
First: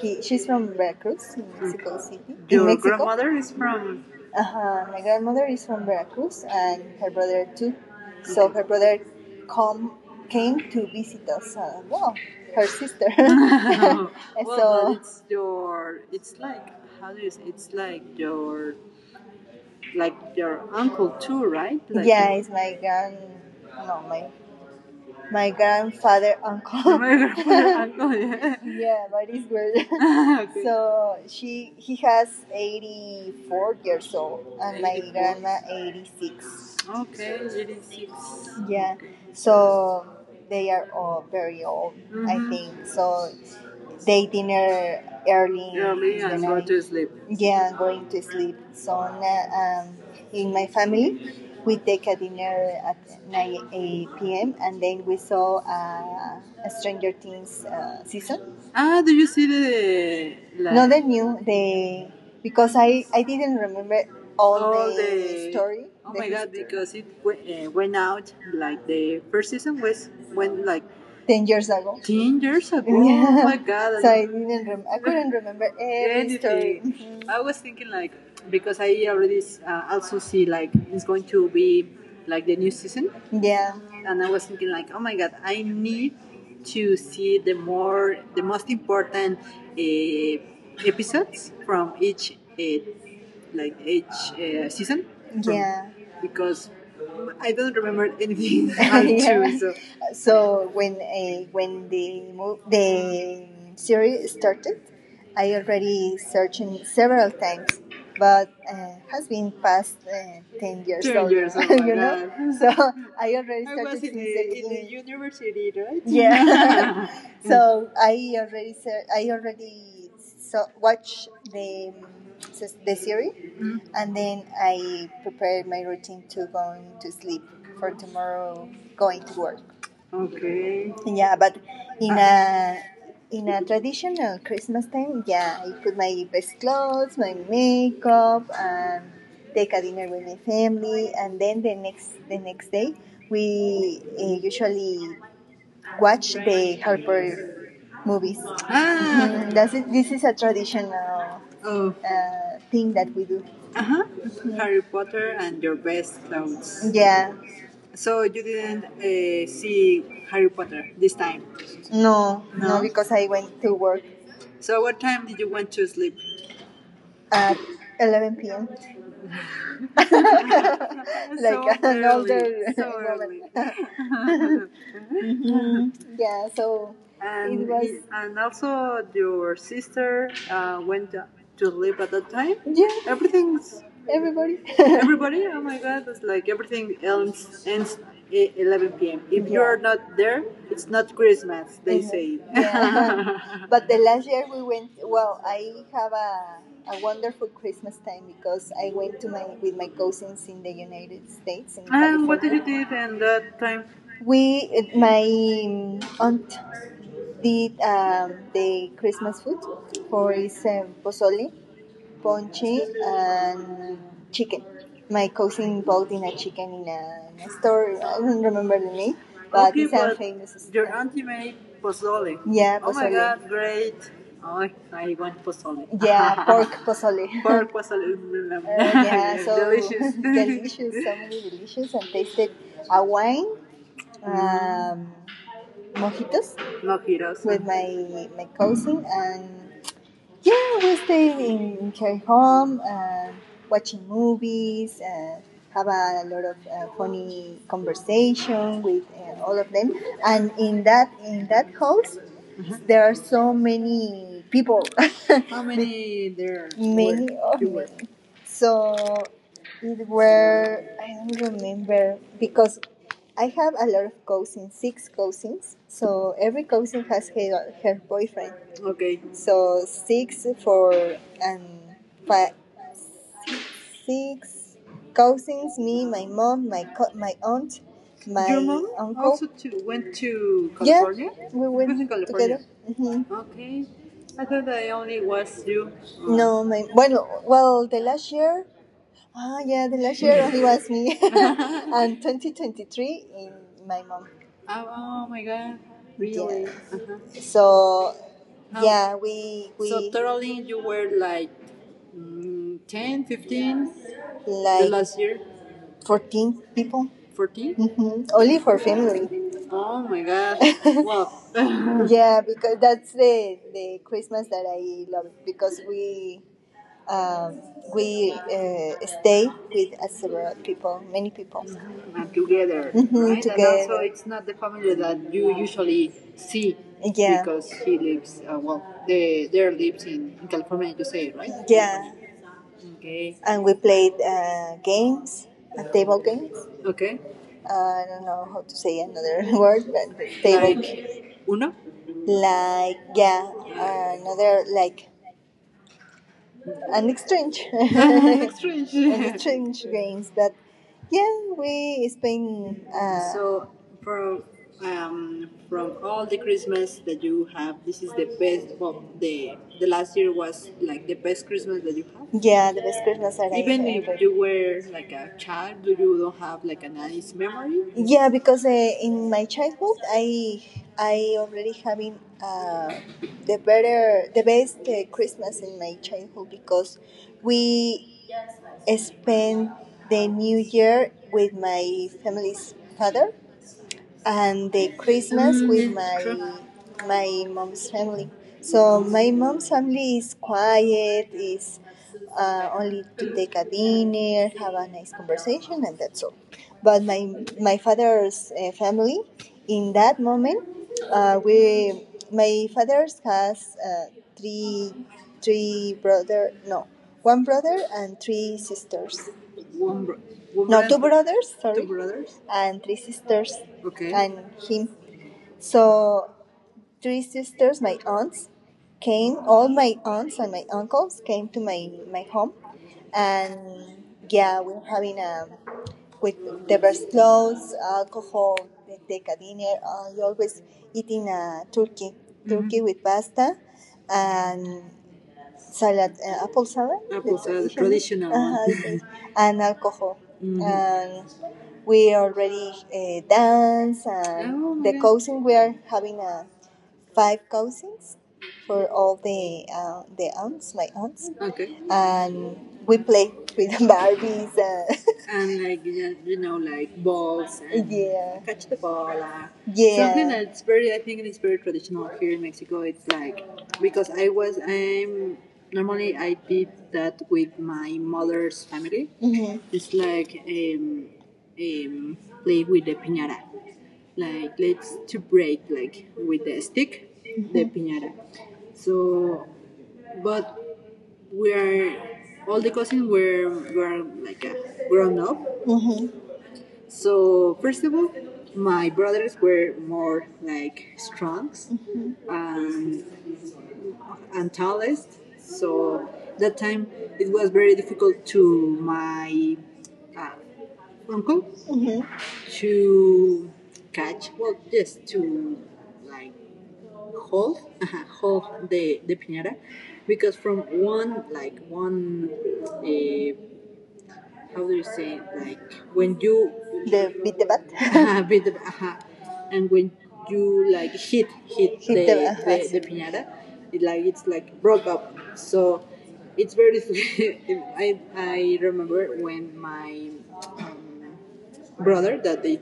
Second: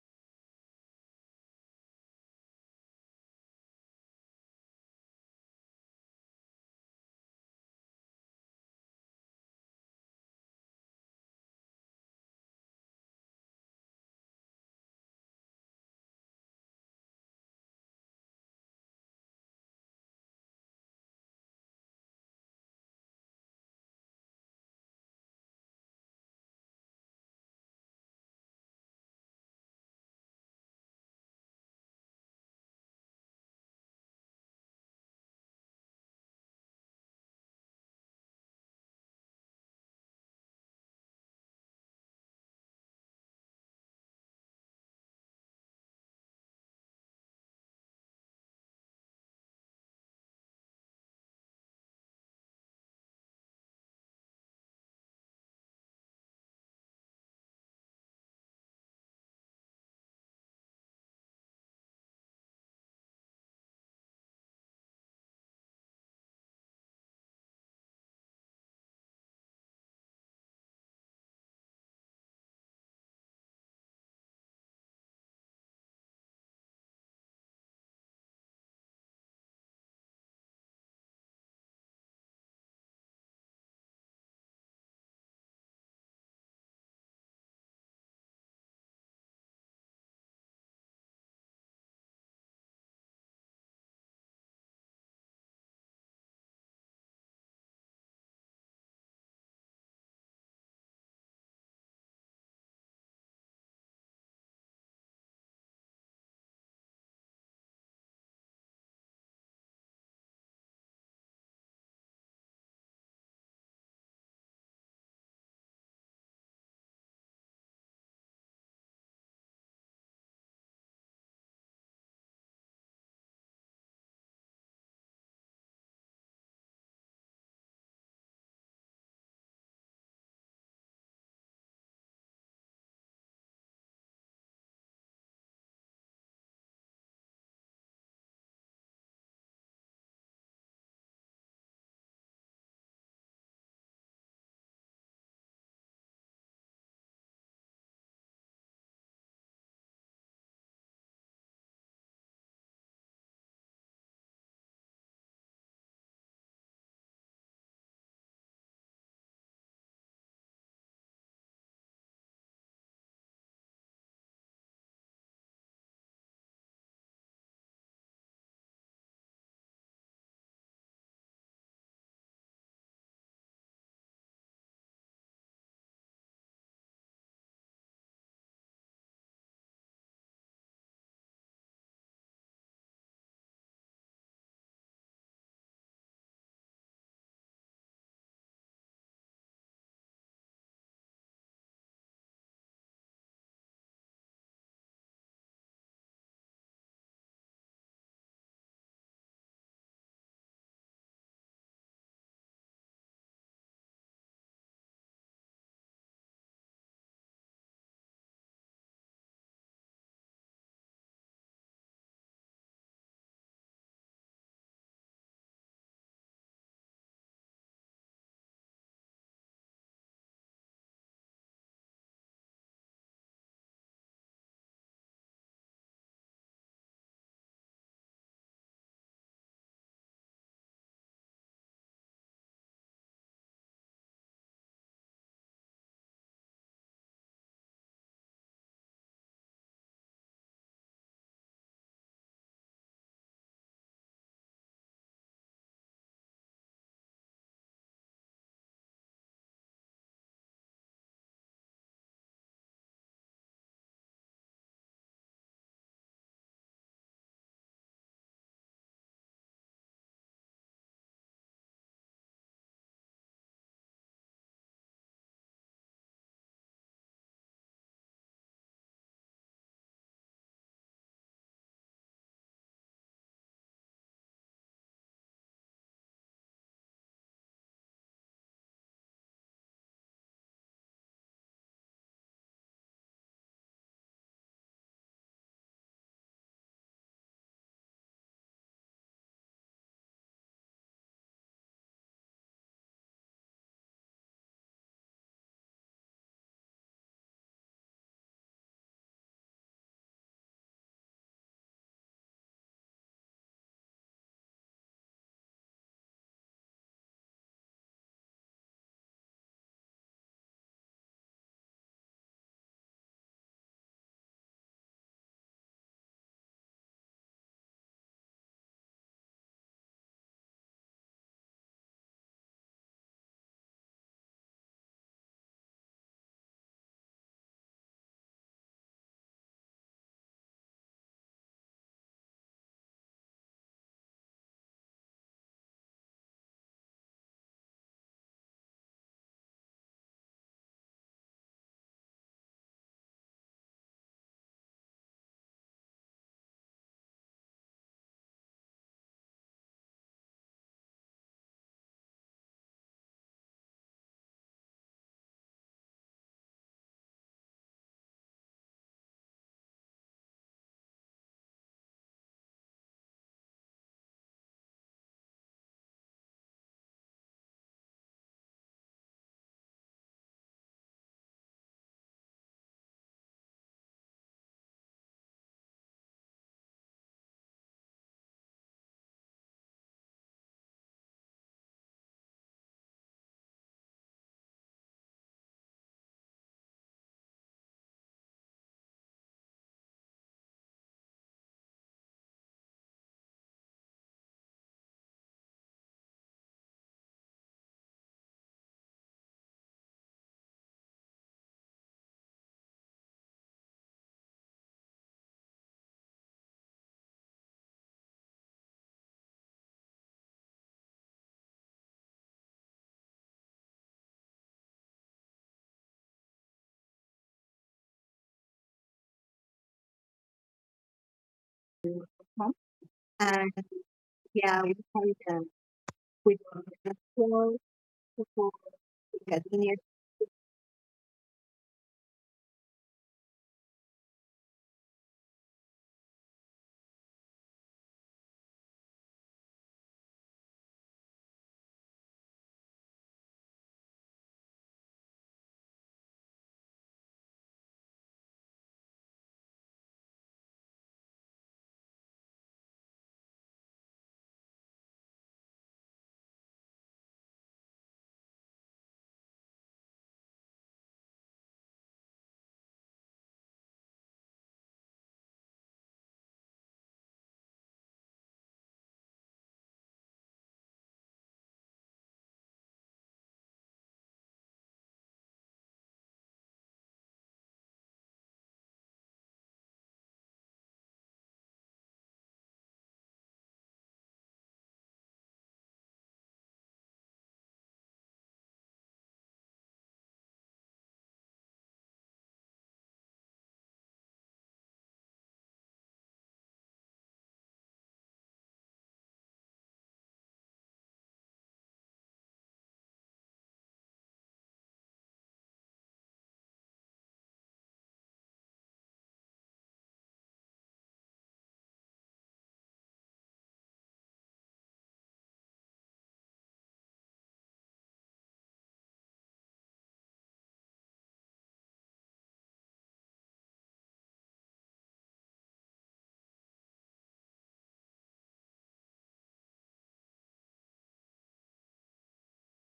[SPEAKER 1] She's from Veracruz, in Mexico, okay, City. Your Mexico grandmother is from. Uh-huh. My grandmother is from Veracruz and her brother too. Okay. So her brother come came to visit us. Well, her sister. Well, so but it's your. It's like, how do you say? It's like your uncle too, right? Like- yeah, it's my grand, no, my grandfather uncle. My grandfather, uncle, yeah. Yeah, but it's weird. Okay. So she he has 84 years old, and my grandma 86. Okay, 86. Is six. Yeah, okay. So they are all very old, mm-hmm. I, mhm, think. So they dinner early. Early in the, and go to sleep. Yeah, going to sleep. So in my family, we take a dinner at 9 p.m. and then we saw a Stranger Things season. Ah, do you see the, like, no, the new, the because I didn't remember all story. Oh the my history. God! Because went out, like, the first season was went like 10 years ago. 10 years ago. Yeah. Oh my god. So I didn't. I couldn't remember any story. Anything. I was thinking like, because I already also see like it's going to be like the new season. Yeah. And I was thinking like, oh my god, I need to see the most important episodes from each like each season. From- yeah. Because I don't remember anything. I, yeah, so, so when the series started, I already searching several times, but has been past 10 years. Ten old, years, old, you know. So I was started was in since the in the beginning. University, right? Yeah. So I already watch the series, mm. And then I prepared my routine to going to sleep for tomorrow going to work. Okay. Yeah, but in Uh, a in a traditional Christmas time, yeah, I put my best clothes, my makeup, and take a dinner with my family, and then the next day we usually watch the Harper movies. Ah. Mhm, that's it. This is a traditional, oh, thing that we do. Uh huh. Mm-hmm. Harry Potter and your best clothes. Yeah, so you didn't see Harry Potter this time. No, no. No? Because I went to work. So what time did you went to sleep? At 11 p.m. Like, so an older early, older, so woman. Early. Mhm. Yeah, so, and it was. And also your sister went to live at that time. Yeah, everything's everybody. Everybody. Oh my God! It's like everything ends 11 p.m. If yeah, you, yeah, are not there, it's not Christmas. They, mhm, say. Yeah. But the last year we went, well, I have a wonderful Christmas time because I went to my with my cousins in the United States and California. What did you do in that time? We, my aunt did, the Christmas food for is, pozole, ponche, and chicken. My cousin bought in a chicken in a store. I don't remember the name, but okay, it's but a famous. Your auntie made pozole. Yeah, pozole. Oh my god, great. Oh, I want pozole. Yeah, pork pozole. Pork pozole, remember. Yeah, so delicious. Delicious, so many delicious, and tasted a wine. Um, mojitos. Mojitos. With my cousin and yeah we stayed in her home and watching movies and have a lot of funny conversation with all of them and in that house, uh-huh, there are so many people. How many there? Many of them, so it were, I don't remember because I have a lot of cousins, 6 cousins. So every cousin has her boyfriend. Okay. So six for and five, 6 cousins. Me, my mom, my aunt, my, your mom uncle. Also to, went to, yeah, California? Yeah, we was in, went to California together. Mhm. Okay. I thought that only was you. Oh. No, my bueno, well, the last year, ah, yeah, the last year only was me. And 2023 in my mom. Oh, oh my god, really? Yeah. Uh-huh. So, how- yeah, we, we. So totally you were like, mm, 10, 15, like, the like last year, 14 people. 14? Hmm. Only for family. Oh my god, wow. Yeah, because that's the Christmas that I love because we, um, we, stay with several people, many people. Mm-hmm. And together, mhm, right, together. And also, it's not the family that you usually see. Yeah, because he lives, well, they there lives in California, you say, right? Yeah, okay. And we played games, table games. Okay. I don't know how to say another word, but table, like, uno? Like, yeah, another like an exchange an exchange. An exchange games that, yeah, we spend so from, from all the Christmas that you have, this is the best. Well, the last year was like the best Christmas that you have. Yeah, the best Christmas that I, even ever- if ever. You were like a child, do you don't have like a nice memory? Yeah, because in my childhood, I already having the best Christmas in my childhood because we spent the New Year with my family's father and the Christmas with my mom's family. So my mom's family is quiet, is, only to take a dinner, have a nice conversation, and that's all. But my father's family, in that moment, we my father's has three, three brother no one brother and three sisters. One, bro- one no brother- Two brothers, sorry, two brothers. And three sisters. Okay. And him. So three sisters, my aunts, came. All my aunts and my uncles came to my
[SPEAKER 2] Com.
[SPEAKER 1] home,
[SPEAKER 2] And
[SPEAKER 1] and
[SPEAKER 2] yeah,
[SPEAKER 1] yeah,
[SPEAKER 2] we
[SPEAKER 1] we are having
[SPEAKER 2] decided
[SPEAKER 1] a
[SPEAKER 2] we were
[SPEAKER 1] with
[SPEAKER 2] going to
[SPEAKER 1] diverse
[SPEAKER 2] explore
[SPEAKER 1] clothes,
[SPEAKER 2] before
[SPEAKER 1] alcohol, they
[SPEAKER 2] we
[SPEAKER 1] take
[SPEAKER 2] had
[SPEAKER 1] a
[SPEAKER 2] any
[SPEAKER 1] dinner. You always eating a turkey, turkey, mm-hmm, with pasta, and salad, apple salad. Apple salad, traditional, traditional one. And alcohol. Mhm. And we already dance and oh my The God. cousin, we are having a 5 cousins for all the aunts, my aunts, okay, and we play with Barbies. And like you know, like balls and yeah, catch the ball. Something, yeah, that's very, I think, it's very traditional here in Mexico. It's like, because I was, I'm normally I did that with my mother's family. Hmm. It's like, um, play with the piñata, like let's to break like with the stick, mm-hmm, the piñata. So, but we're all the cousins were like grown up. Mhm. So first of all, my brothers were more like strong, mm-hmm, and tallest. So that time it was very difficult to my, uh, uncle, mhm, To catch, well, yes, to like hold, hold the piñata, because from one, like one, uh, how do you say, like when you... The beat, the bat. With the and when you like hit the piñata, it like it's like broke up, so it's very... I remember when my um, brother that they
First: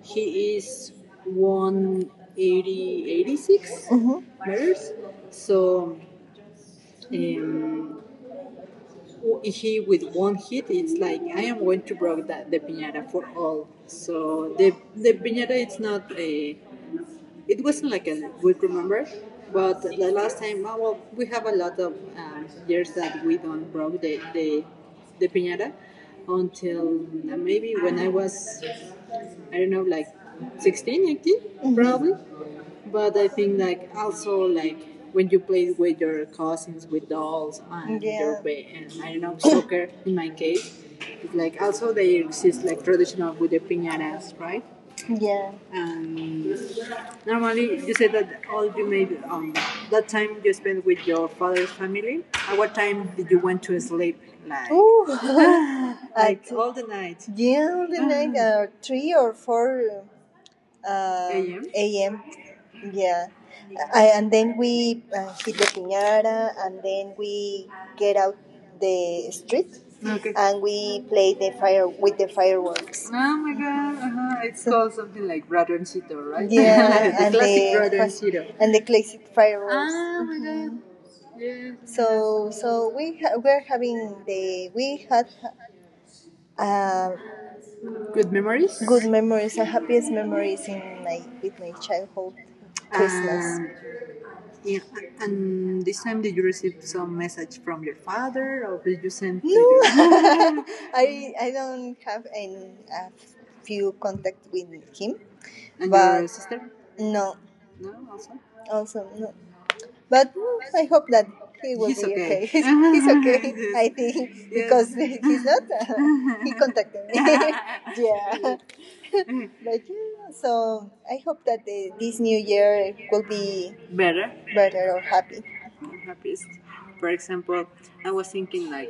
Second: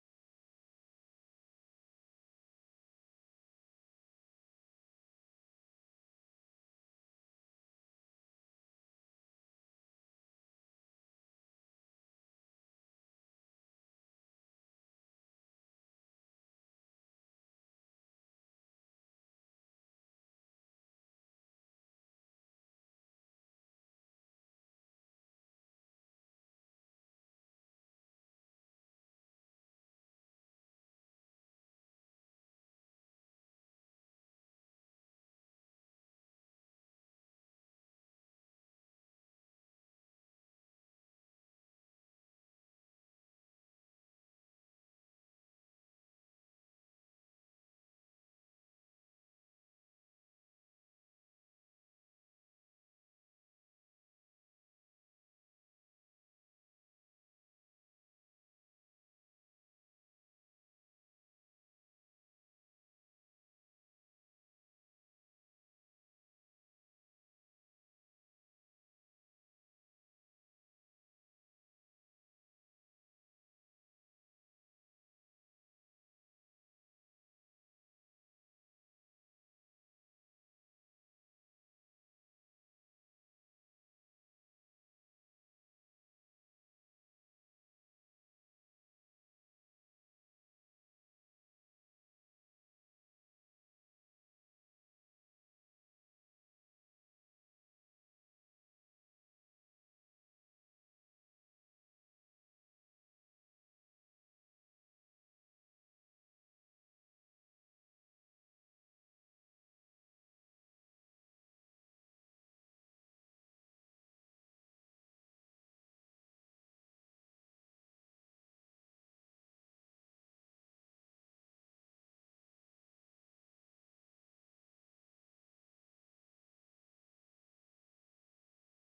[SPEAKER 1] he is 180 86 mm-hmm. meters, so um, he with one hit it's like I am going to break that the piñata for all, so the piñata it's not a it wasn't like a good remember. But the last time, well, we have a lot of years that we don't broke the piñata, until maybe when I was, I don't know, like 16, 18, mm-hmm. probably. But I think like also like when you play with your cousins with dolls and... Yeah. And I don't know, soccer in my case, it's like also they exist like traditional with the piñatas, right? Yeah. And normally you said that all you made, that time you spent with your father's family. At what time did you went to sleep? Like... Ooh. Like all the night. Yeah, all the night, three or four AM. Yeah, and then we hit the piñata, and then we get out the street. Okay. And we play the fire with the fireworks. Oh my god, uh-huh. It's so, called something like Bradoncito, right? Yeah, the and classic Bradoncito. And the classic fireworks. Oh my god. Yeah. So we're having the we had, uh, Good memories? Good memories and happiest memories in my with my childhood. Christmas. And, yeah, and this time, did you receive some message from your father, or did you send? No, I don't have any, few contact with him. And but your sister? No, no, also. Also no. But I hope that he's be okay. Okay. He's okay. I think, yes, because, yeah, he's not, he contacted me. Yeah. But yeah, so I hope that this new year will be Better. Better or happy. I'm happy. For example, I was thinking like,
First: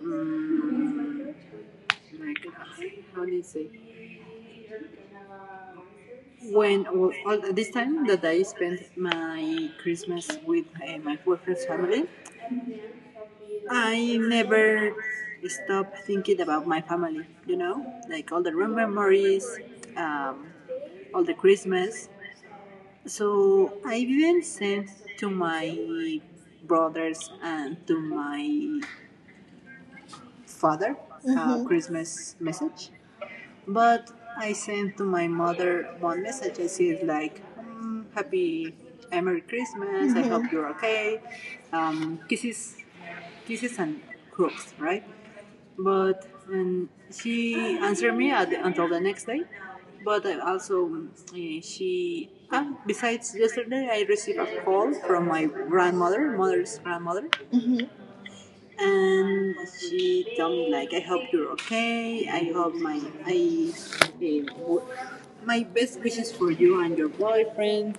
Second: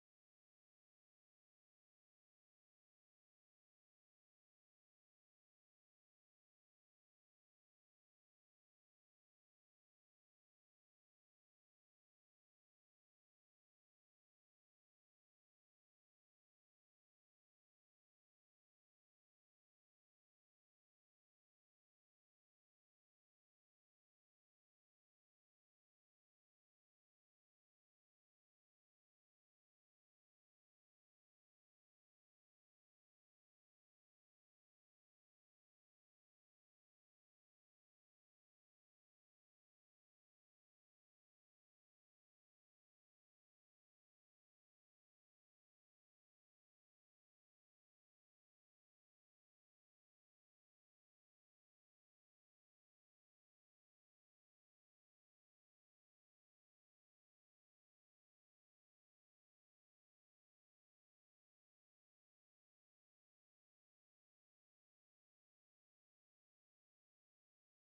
[SPEAKER 1] mm, like, how do you say? When all this time that I spent my Christmas with, my boyfriend's family, I never stopped thinking about my family. You know, like all the memories, um, all the Christmas. So I even sent to my brothers and to my father a... Mhm. Christmas message, but I sent to my mother one message. I said like, "Happy, Merry Christmas! Mm-hmm. I hope you're okay. Um, kisses, kisses and hugs, right?" But and she answered me until the next day. But I also, she, besides yesterday, I received a call from my grandmother, mother's grandmother. Mhm. And she told me like, I hope you're okay. I hope eh, my best wishes for you and your boyfriend.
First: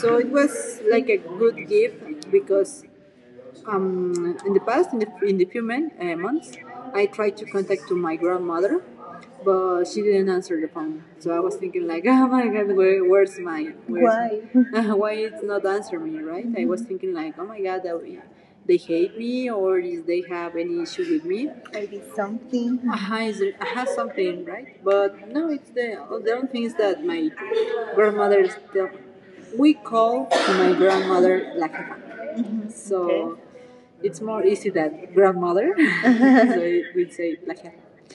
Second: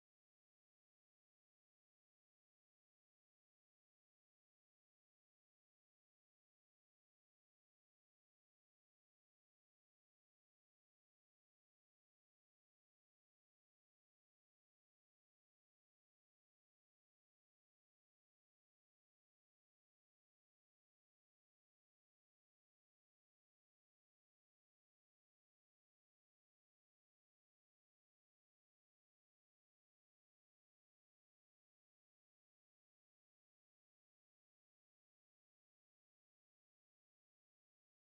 [SPEAKER 1] So it was like a good gift because, in the past, in the few months, I tried to contact to my grandmother, but she didn't answer the phone. So I was thinking like, oh my god, where's... Why? why it's not answer me, right? Mm-hmm. I was thinking like, oh my god, they hate me, or is they have any issue with me? Maybe something. Aha, is something, right? But no, it's the only thing is that my grandmother. Still, we call my grandmother La Jefa. So... Okay. It's more easy than grandmother. So it would say la jefa.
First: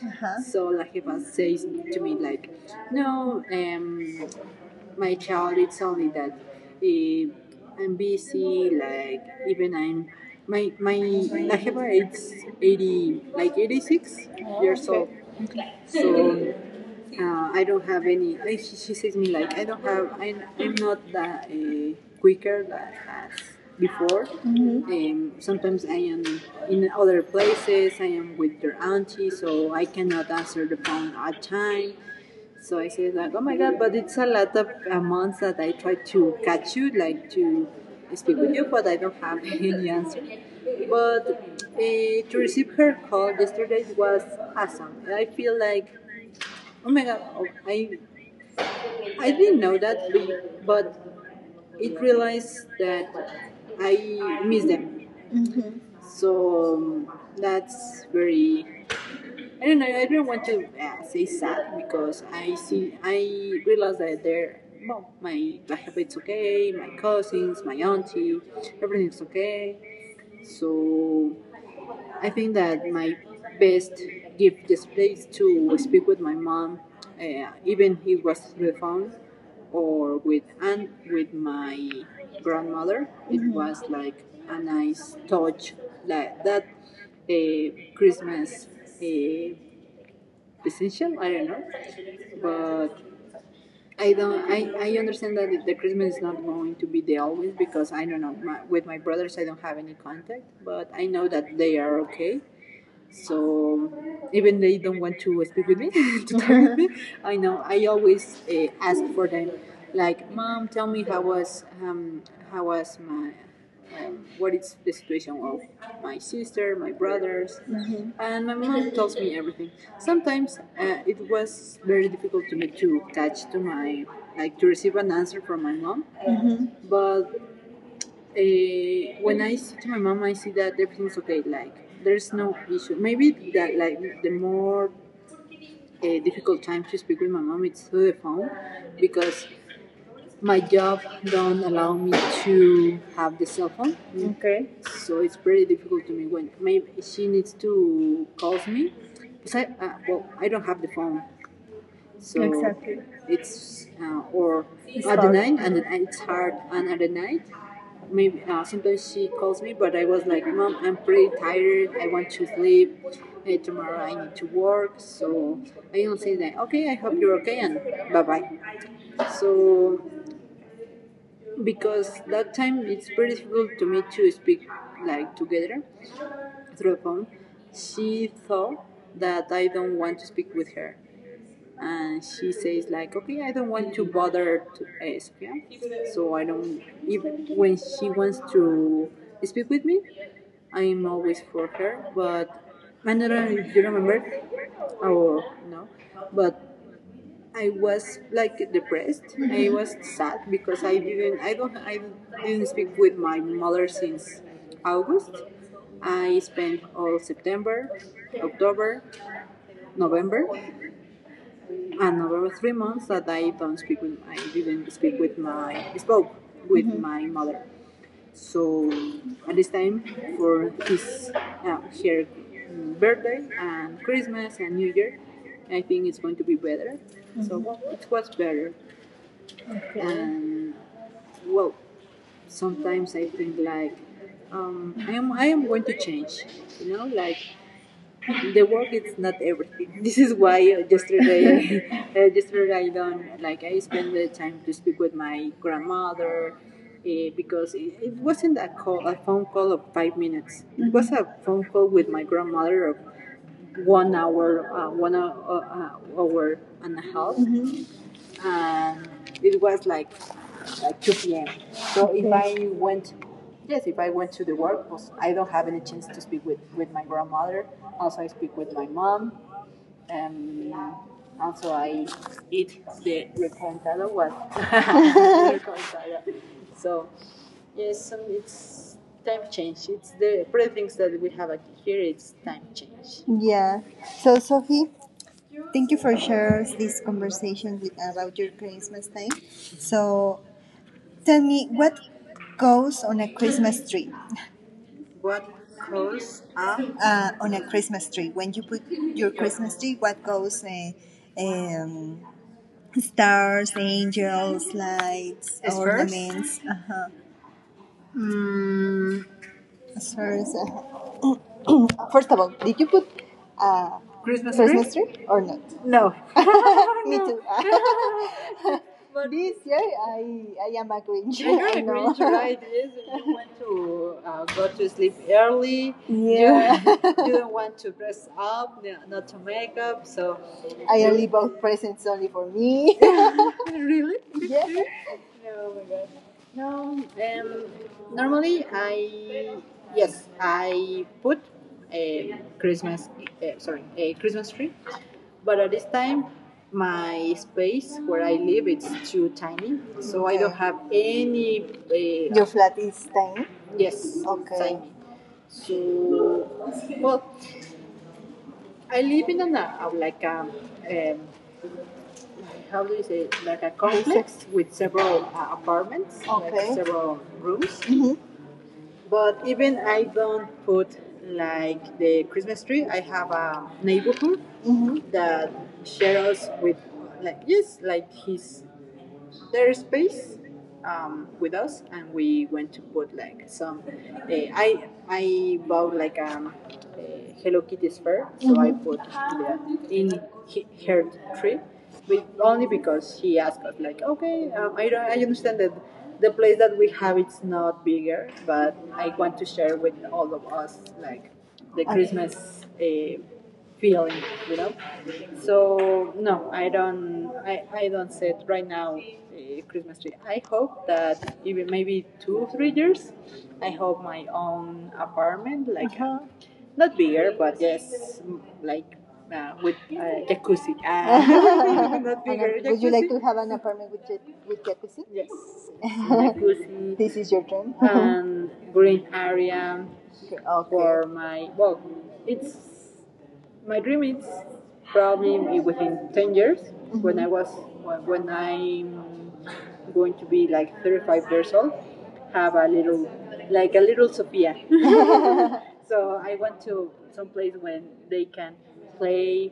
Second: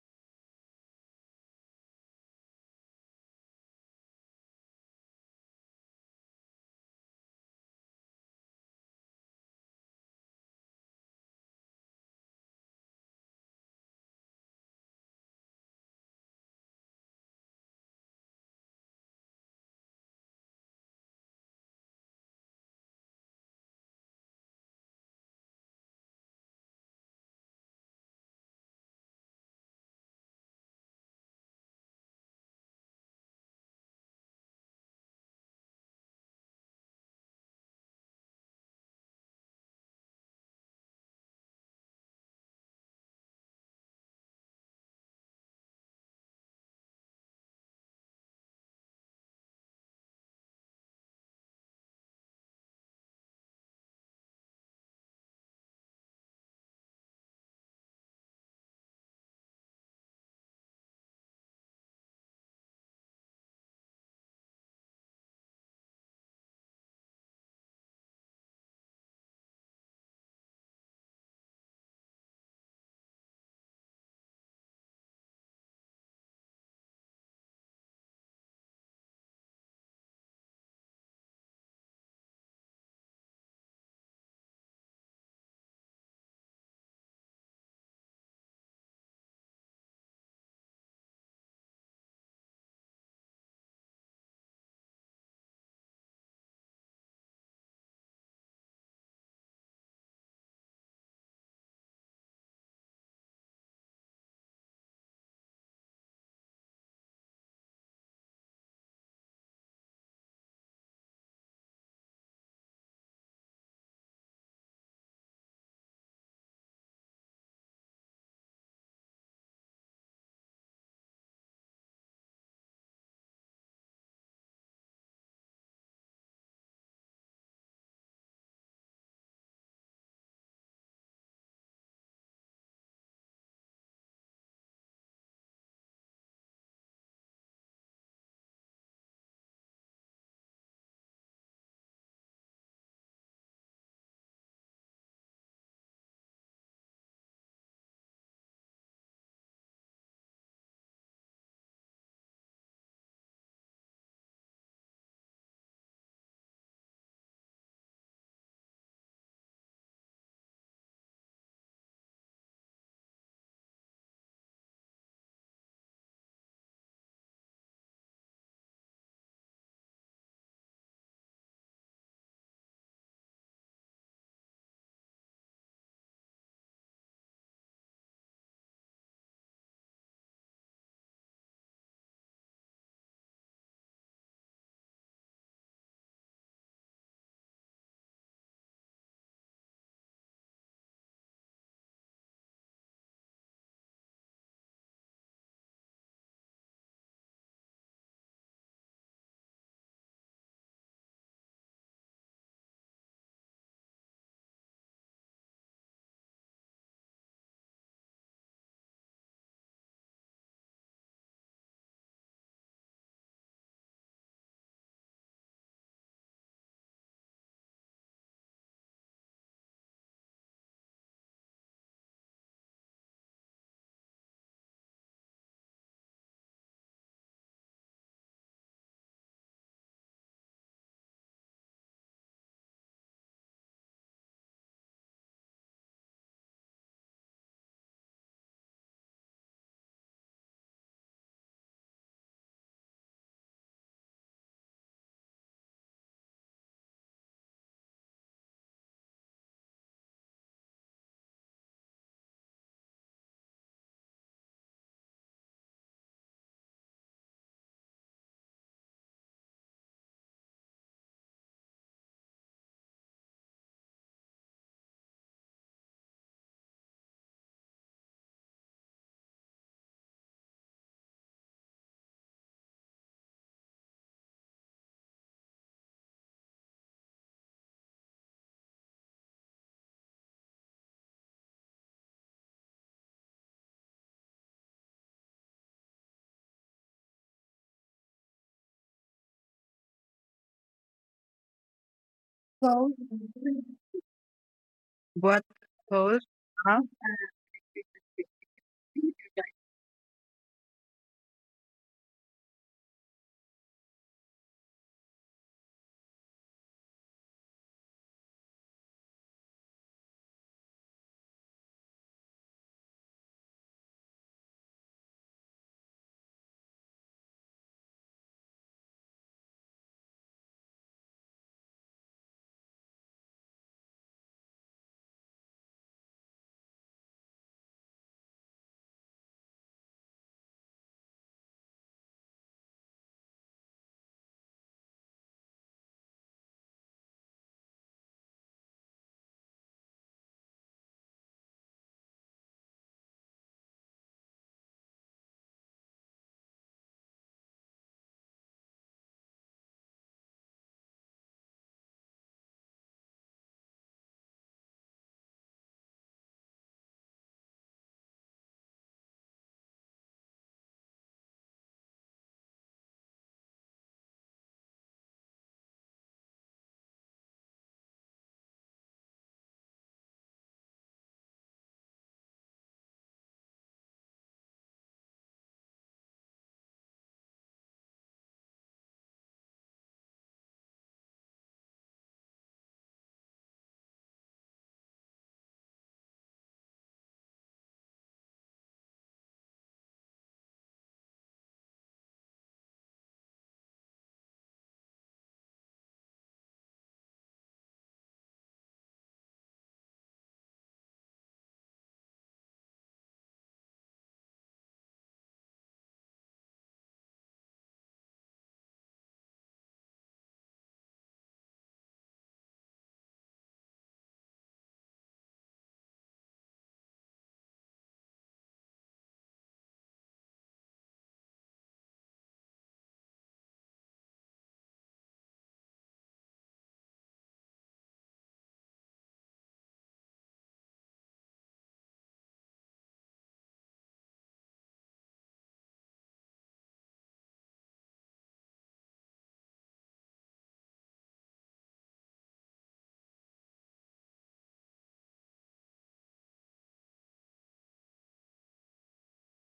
[SPEAKER 1] Uh-huh. So la jefa says to me like, no, my child, it's only that, eh, I'm busy. Like even I'm my la jefa is 80 like 86 years old. So, I don't have any. She says me like I don't have. I'm not that, quicker that as before. Mm-hmm. Sometimes I am in other places. I am with their auntie, so I cannot answer the phone at time. So I say like, oh my god, but it's a lot of, months that I try to catch you, like to speak with you, but I don't have any answer. But, to receive her call yesterday was awesome. I feel like, oh my god, oh, I didn't know that, but it realized that I miss them. Hmm. So, that's very... I don't know. I don't want to, say sad, because I see. I realize that they're, well, my it's okay. My cousins, my auntie, everything's okay. So I think that my best gift is place to speak with my mom, even if it was through the phone, or with and with my grandmother. It... Mhm. was like a nice touch, like that, uh, Christmas, uh, essential. I don't know, but I don't. I understand that the Christmas is not going to be there always, because I don't know. With my brothers, I don't have any contact, but I know that they are okay, so even they don't want to speak with me, to talk with me, I know I always, ask for them, like, "Mom, tell me how was, how was my, what is the situation of my sister, my brothers?" Mhm. And my mom tells me everything. Sometimes, it was very difficult to me to catch to my, like to receive an answer from my mom. Mhm. But, when I see to my mom, I see that everything's okay. Like there's no issue. Maybe that like the more, difficult time to speak with my mom, it's through the phone, because my job don't allow me to have the cell phone. Okay. So it's pretty difficult to me when maybe she needs to call me. Cause well, I don't have the phone. So... Exactly. It's, or... It's at hard. The night and it's hard and at the night. Maybe, sometimes she calls me, but I was like, "Mom, I'm pretty tired. I want to sleep. Hey, tomorrow I need to work." So I don't say that. Okay, I hope you're okay, and bye bye. So because that time it's pretty difficult to me to speak, like together through a phone. She thought that I don't want to speak with her, and she says like, "Okay, I don't want to bother to ask." Yeah. So I don't... even when she wants to speak with me, I'm always for her, but I don't know if you remember or no, but I was like depressed. I was sad because I didn't speak with my mother since August. I spent all September, October, November, and November, 3 months that I didn't speak with my spoke with mm-hmm. my mother. So at this time for his her birthday and Christmas and New Year, I think it's going to be better. Mm-hmm. So, well, it was better. Okay. And, well, sometimes I think like, I am going to change, you know, like the work is not everything. This is why, yesterday, yesterday I don't like I spent the time to speak with my grandmother, because it wasn't a call, a phone call of 5 minutes. It was a phone call with my grandmother of 1 hour, 1 hour, hour and a half, mm-hmm. And it was like two p.m. So if I went... Yes, if I went to the work, I don't have any chance to speak with my grandmother. Also, I speak with my mom. Um, also, I eat the recantada one. So, yes, it's time change. It's the pretty things that we have here. It's time change. Yeah. So, Sophie, thank you for sharing this conversation with about your Christmas time. So, tell me what
[SPEAKER 2] exposed.
[SPEAKER 1] goes on a Christmas tree.
[SPEAKER 2] What
[SPEAKER 1] What
[SPEAKER 2] pose?
[SPEAKER 1] goes
[SPEAKER 2] Huh?
[SPEAKER 1] up, on a Christmas tree. When you put your Christmas tree, what goes? Um, stars, angels, lights, ornaments, uh-huh. Mm, spheres, uh-huh. First of all, did you put a Christmas tree or not? No. Me... No. too. But this year, I am a Grinch. You're I a know. Grinch, right? Yes, you want to, go to sleep early. Yeah. You, you don't want to dress up, not to make up. So I only bought presents only for me. Really, yeah. No. Oh my god. No, um, normally I... yes, I put a Christmas, sorry, a Christmas tree, but at this time my space where I live it's too tiny. So okay. I don't have any. Your flat is tiny. Yes. Okay. Tiny. So, well, I live in an, like a, um, how do you say it? Like a complex with several apartments. Okay, like several rooms. Mhm. But even I don't put like the Christmas tree. I have a neighborhood, mm-hmm, that shares with, like, yes, like his, their space, with us, and we went to put like some. I bought like a Hello Kitty sphere, so I put Julia in her tree, but only because he asked us like, okay, I understand that the place that we have it's not bigger, but I want to share with all of us like the, okay, Christmas uh, feeling, you know. So no, I don't. I don't set right now a Christmas tree. I hope that even maybe 2 or 3 years, I hope my own apartment, like not bigger, but yes, like, with jacuzzi. Ah, not bigger. Would you like to have an apartment with with jacuzzi? Yes, jacuzzi, this is your dream. And green area. Okay. Okay, for my, well. It's, my dream is probably within 10 years, mm-hmm. when I was, when I'm going to be like 35 years old, have a little, like a little Sophia. So I went to some place when they can play,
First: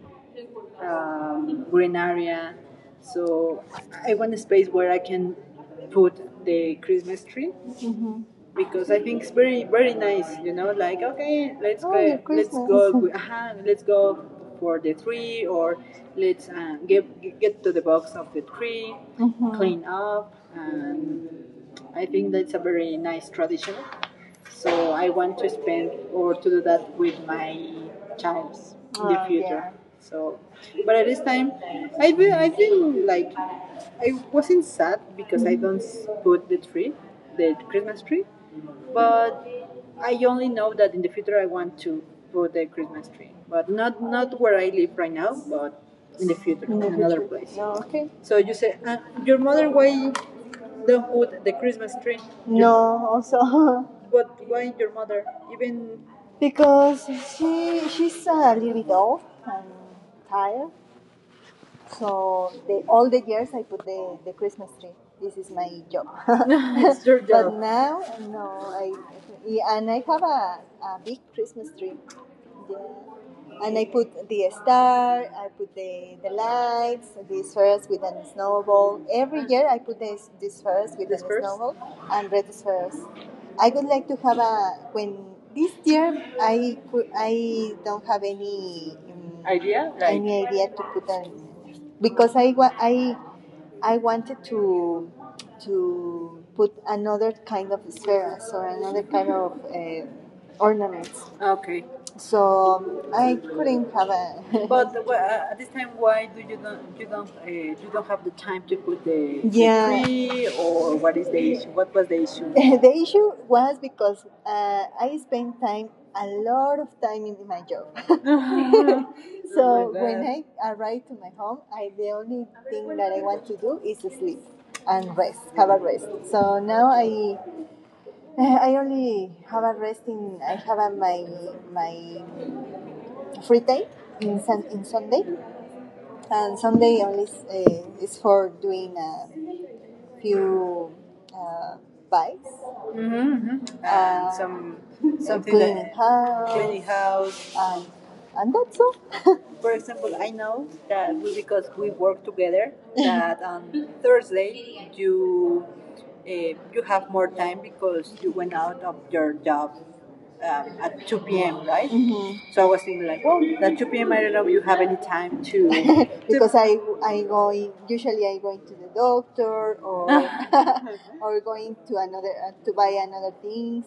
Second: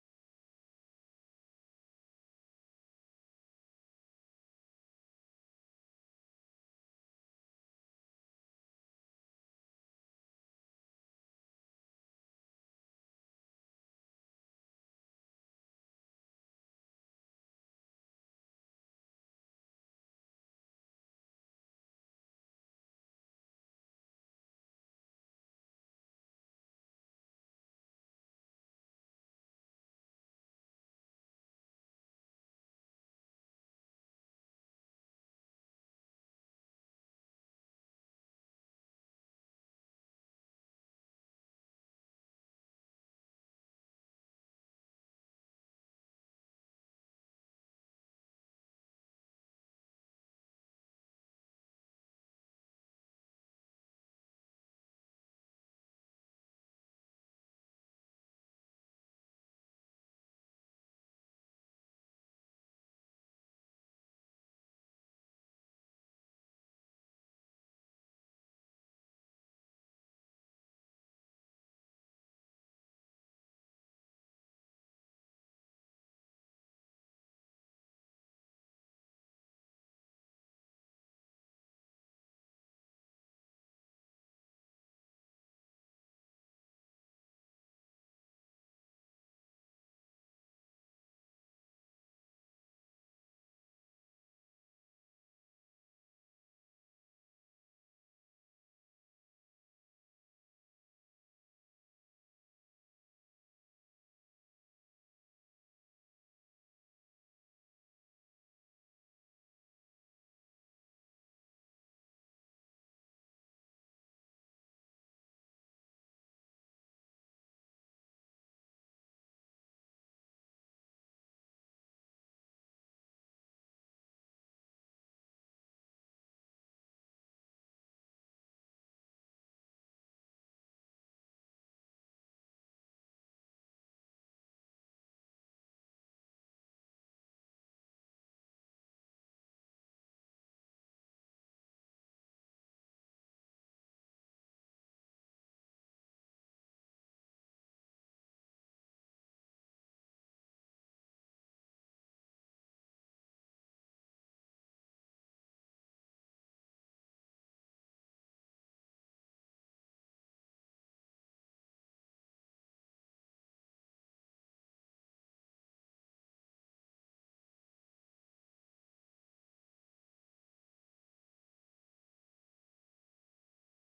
[SPEAKER 1] green area. So I want a space where I can put the Christmas tree, mhm, because I think it's very very nice. You know, like okay, let's, oh, go, let's go, uh-huh, let's go for the tree, or let's get to the box of the tree, mhm, clean up, and I think that's a very nice tradition. So I want to spend or to do that with my child in the, oh, future. Yeah. So, but at this time, I feel like I wasn't sad because I don't put the tree, the Christmas tree, but I only know that in the future I want to put a Christmas tree, but not where I live right now, but in the future. In the, in another future, place. No, okay. So you say, your mother, why don't put the Christmas tree? No, your, also. But why your mother? Even because she, she's a little bit old and tired, so the, all the years I put the Christmas tree. This is my job. It's your job. But now, no, I, yeah, and I have a big Christmas tree. Yeah. And I put the star, I put the lights, the spheres with a snowball. Every year I put the spheres with a snowball and red spheres. I would like to have a, when this year I could, I don't have any, idea? Like, any idea to put an, because I I wanted to put another kind of spheres or another kind of ornaments. Okay. So I couldn't have a. But at this time, why do you don't, you don't have the time to put the, yeah, the, yeah, tree, or what is the issue? What was the issue? The issue was because I spent time, a lot of time in my job. Uh-huh. So when I arrive to my home, I, the only thing that I want to do is sleep and rest, have a rest. So now I, I only have a rest in, I have a, my free day in sun, in Sunday, and Sunday only is for doing a few uh, buys, mm-hmm. And some, some, something cleaning house, cleaning house, and that's all. For example, I know that we, because we work together, that on, Thursday you uh, you have more time because you went out of your job at 2 p.m. Right? Mm-hmm. So I was thinking like, well, at 2 p.m. I don't know if you have any time to. Because to... I going usually I go to the doctor, or or going to another, to buy another things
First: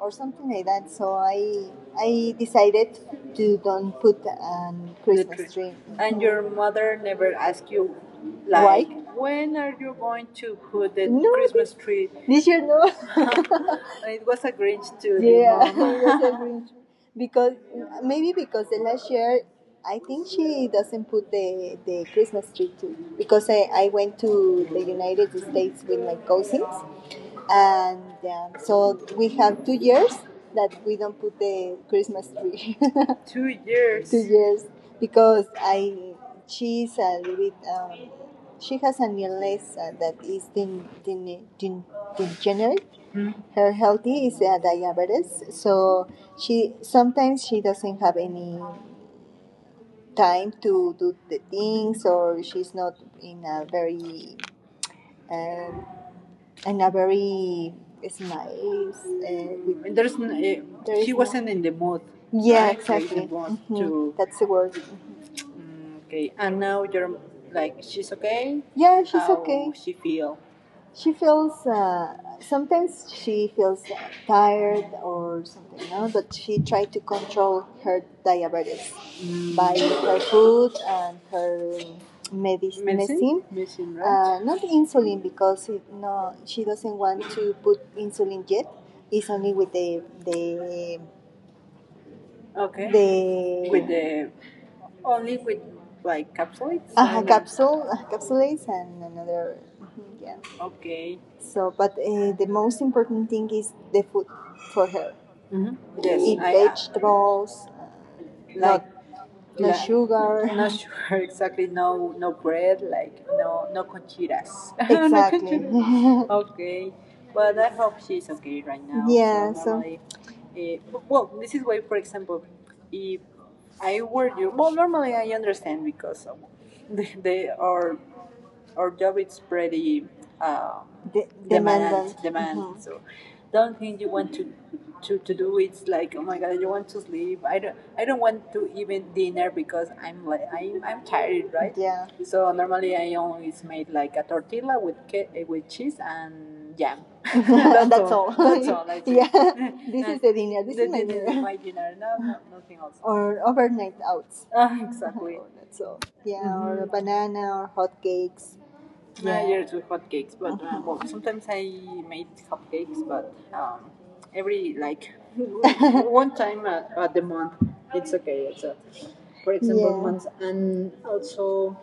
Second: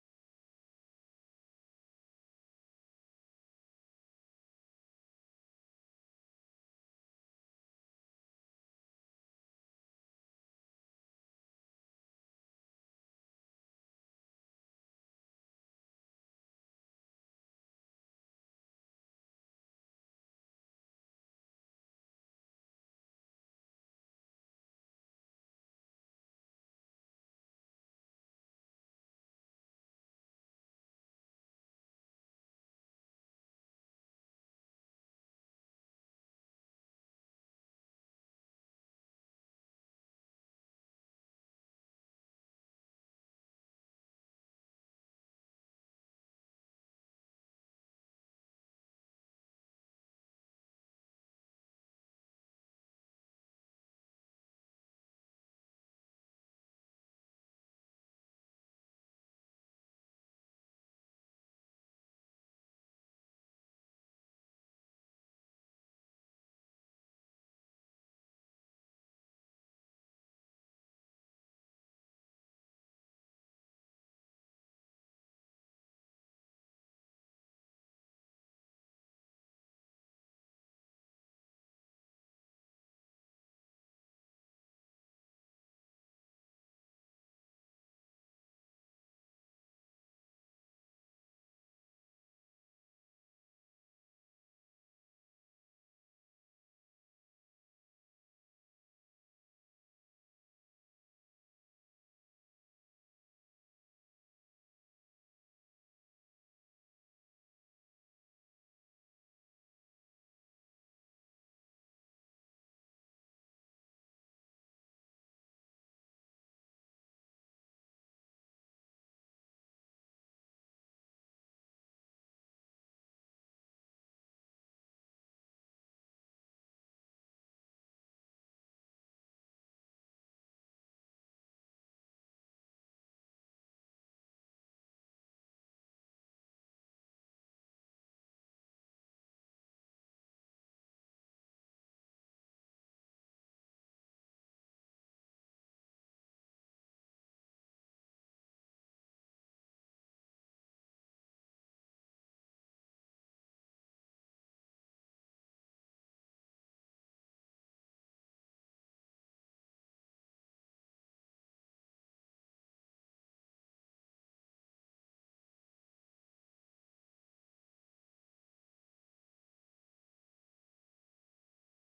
[SPEAKER 1] or something like that. So I decided to don't put a Christmas tree. And your mother never asked you, why? Like, why? When are you going to put the, no, Christmas tree? This year, no. It was a Grinch too. Yeah, it was a Grinch. Because maybe because the last year. I think she doesn't put the Christmas tree too because I went to the United States with my cousins, and so we have 2 years that we don't put the Christmas tree. 2 years. 2 years because I, she's a little bit she has an illness that is den, degenerate. Mhm. Her healthy is diabetes, so she, sometimes she doesn't have any time to do the things, or she's not in a very uh, and a very nice. And there's there is she wasn't in the mood. Yeah, right, to eat the, exactly, mood, mhm, to, that's the word. Mm, okay, and now you're like she's okay? Yeah, she's, how okay, she feel. She feels, sometimes she feels tired or something, no? But she tried to control her diabetes, mm, by her food and her medicine. Medicine, right? Not insulin because it, no, she doesn't want to put insulin yet. It's only with the, okay, the, with the, only with like capsules? Capsule, capsules and another, mhm, yeah. Okay. So, but the most important thing is the food for her. Hmm. Yes, eat, I, vegetables, like not, no like, sugar. I'm not sure exactly. No, no bread, like, no, no conchitas. No, exactly. No conchitas. Okay, but I hope she's okay right now. Yeah. So normally, so well, this is why, for example, if I warn you. Well, normally I understand because of, the, they are, our job it's pretty demandant. Demand. Mhm. So the only thing you want to, to do is like, oh my god, you want to sleep. I don't want to even dinner because I'm tired, right? Yeah. So normally I always make like a tortilla with with cheese and jam. That's, that's all. All, that's all, that's, yeah. This, is the dinner. This is my is dinner. Is my dinner, no, no nothing else. Or overnight outs. Ah, exactly. That's all. Yeah. Mhm. Or banana or hot cakes. Yeah. Yeah, yeah, do hotcakes, but well, sometimes I made cupcakes, but every like, one time at the month, it's okay. It's a, for example, yeah, months, and also,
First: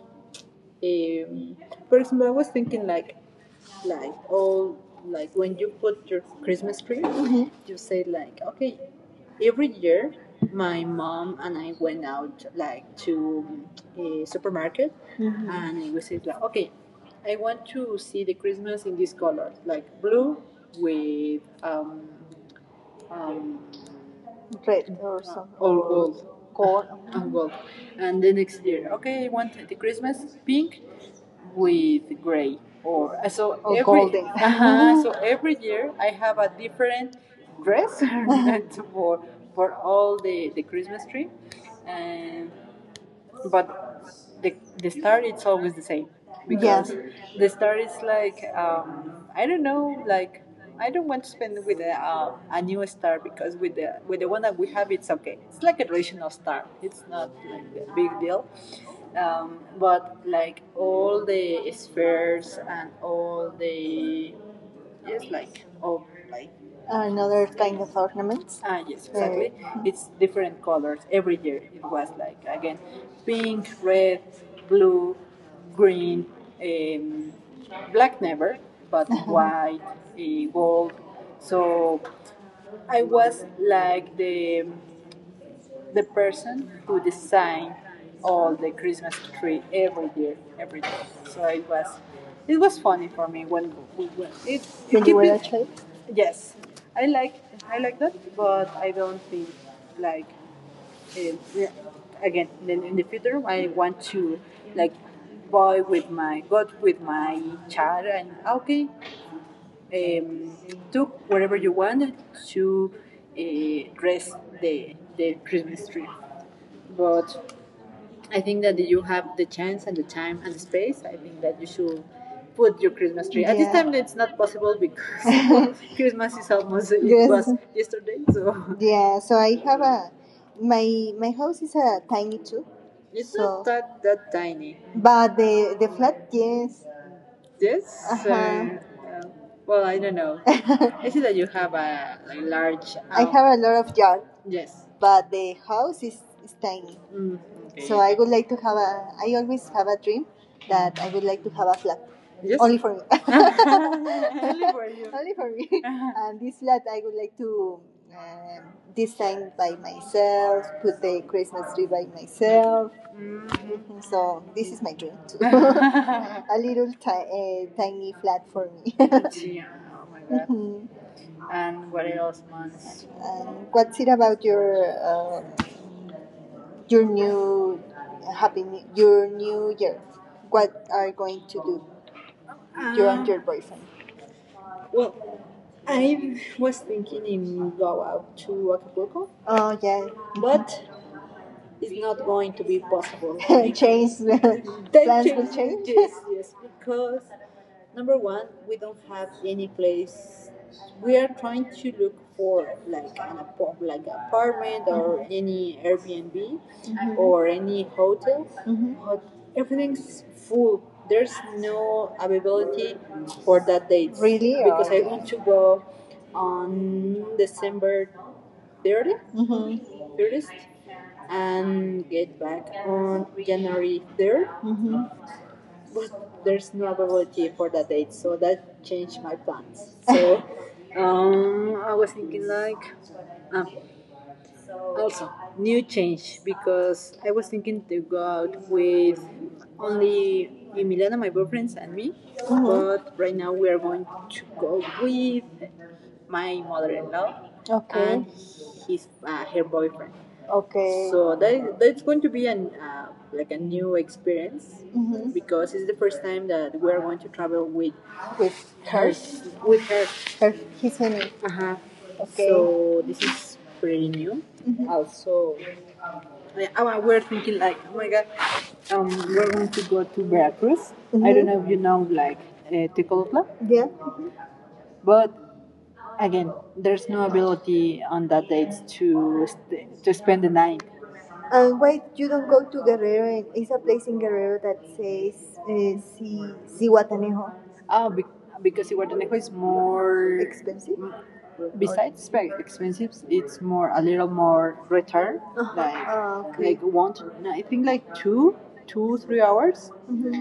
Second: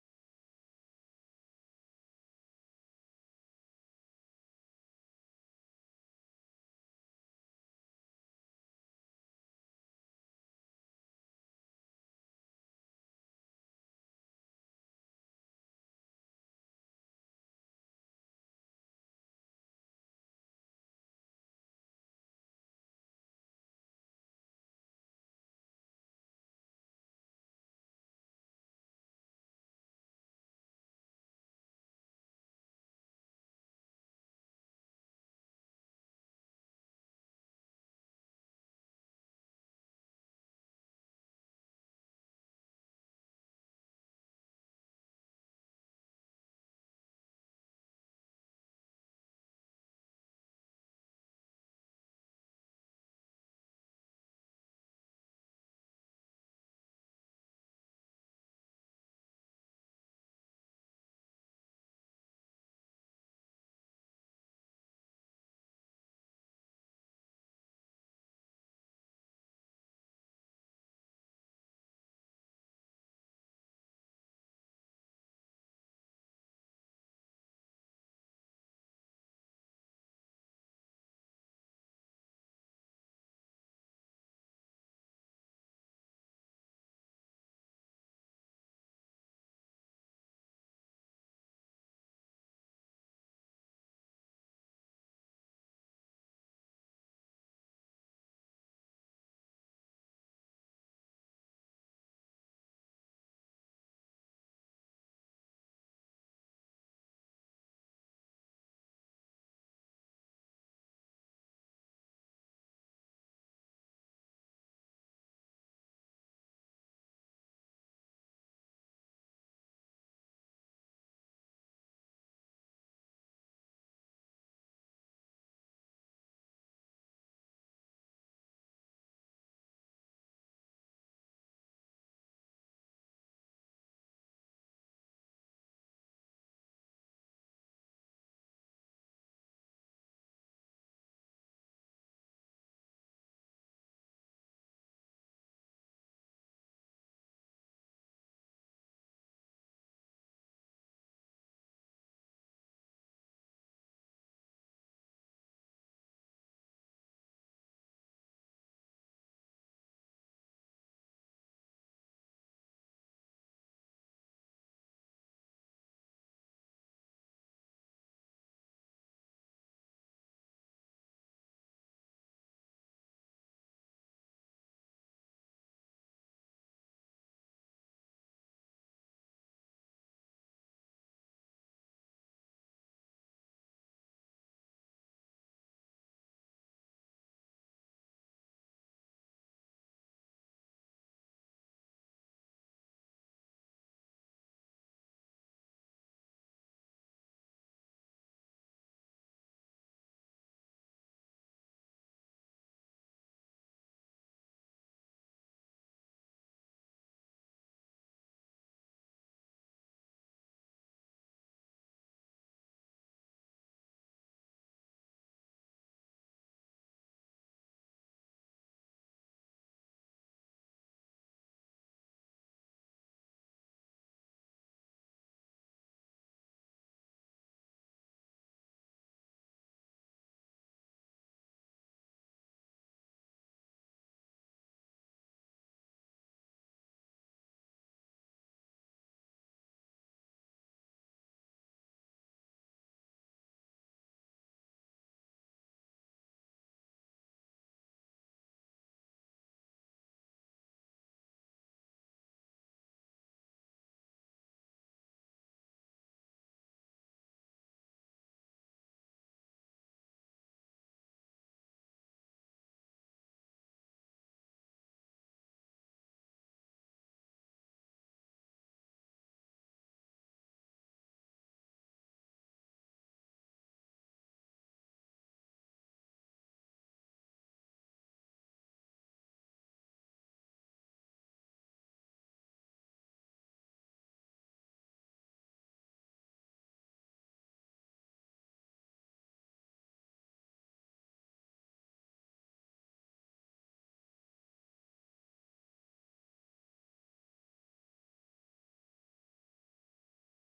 [SPEAKER 1] um, for example, I was thinking like all, like when you put your Christmas tree, mhm, you say like, okay, every year, my mom and I went out like to a supermarket, mhm, and we said like, okay, I want to see the Christmas in this color, like blue with um, red or something, or gold. Gold. And gold. And the next year, okay, I want the Christmas pink with gray, or so, or every, golden. Uh-huh, so every year I have a different dress for for all the Christmas tree, and, but the the star it's always the same because, yes, the star is like I don't know like. I don't want to spend with a new star because with the, with the one that we have it's okay. It's like a traditional star. It's not like a big deal, but like all the spheres and all the, yes, like all, like, another kind of ornaments. Ah yes, exactly. It's different colors every year. It was like again, pink, red, blue, green, um, black never, but white, gold. So I was like the, the person who designed all the Christmas tree every year, every day. So it was funny for me when we went. It, when keep you were a child? Yes, I like, I like that, but I don't think like, yeah, again in the future I want to, like, buy with my, go with my child and, ah, okay, um, do whatever you want to, dress the Christmas tree. But I think that you have the chance and the time and the space. I think that you should put your Christmas tree. Yeah. At this, yeah, time, it's not possible because Christmas is almost, yes, it was yesterday. So yeah, so I have a, my house is a tiny too, it's, so, not that that tiny. But the flat, yes, this, uh-huh, well, I don't know. I see that you have a like, large house. I have a lot of yard, yes. But the house is tiny. Mm, okay. So I would like to have a. I always have a dream that I would like to have a flat, yes, only for me. Only for you. Only for me. Uh-huh. And this flat I would like to um design by myself, put the Christmas tree by myself. Mm-hmm. So this is my dream too. A little tiny flat for me. Yeah, oh my god. Mhm. And what else, months? And what's it about your new happy new, your new year? What are you going to do? You and your boyfriend. Well, I was thinking in go out to Acapulco, oh yeah, but it's not going to be possible. change plans will change. Yes, yes, because number one, we don't have any place. We are trying to look for like an apart, like apartment or any Airbnb, mm-hmm, or any hotel, mm-hmm, but everything's full. There's no availability for that date. Really? Because I want to go on December 30th, mhm, 30th, and get back on January 3rd. Mhm. But there's no availability for that date, so that changed my plans. So I was thinking like, um, also new change, because I was thinking to go out with only Emiliana, my boyfriend, and me. Mm-hmm. But right now we are going to go with my mother-in-law, okay, and his her boyfriend. Okay. So that is, that's going to be an like a new experience, mhm, because it's the first time that we are going to travel with her, with her. Her, his family. Uh-huh. Okay. So this is pretty new. Mm-hmm. Also, I, we're thinking like, oh my god, we're going to go to Veracruz. Mm-hmm. I don't know if you know like Tecolutla, yeah, but again, there's no ability on that date to to spend the night. And wait, you don't go to Guerrero. It's a place in Guerrero that says Cihuatanejo. Oh, be- because Iguatanejo is more. Expensive? Besides very expensive, it's more a little more return. Uh-huh. Like, ah, okay, like one, to, no, I think like two, 2 3 hours. Mhm.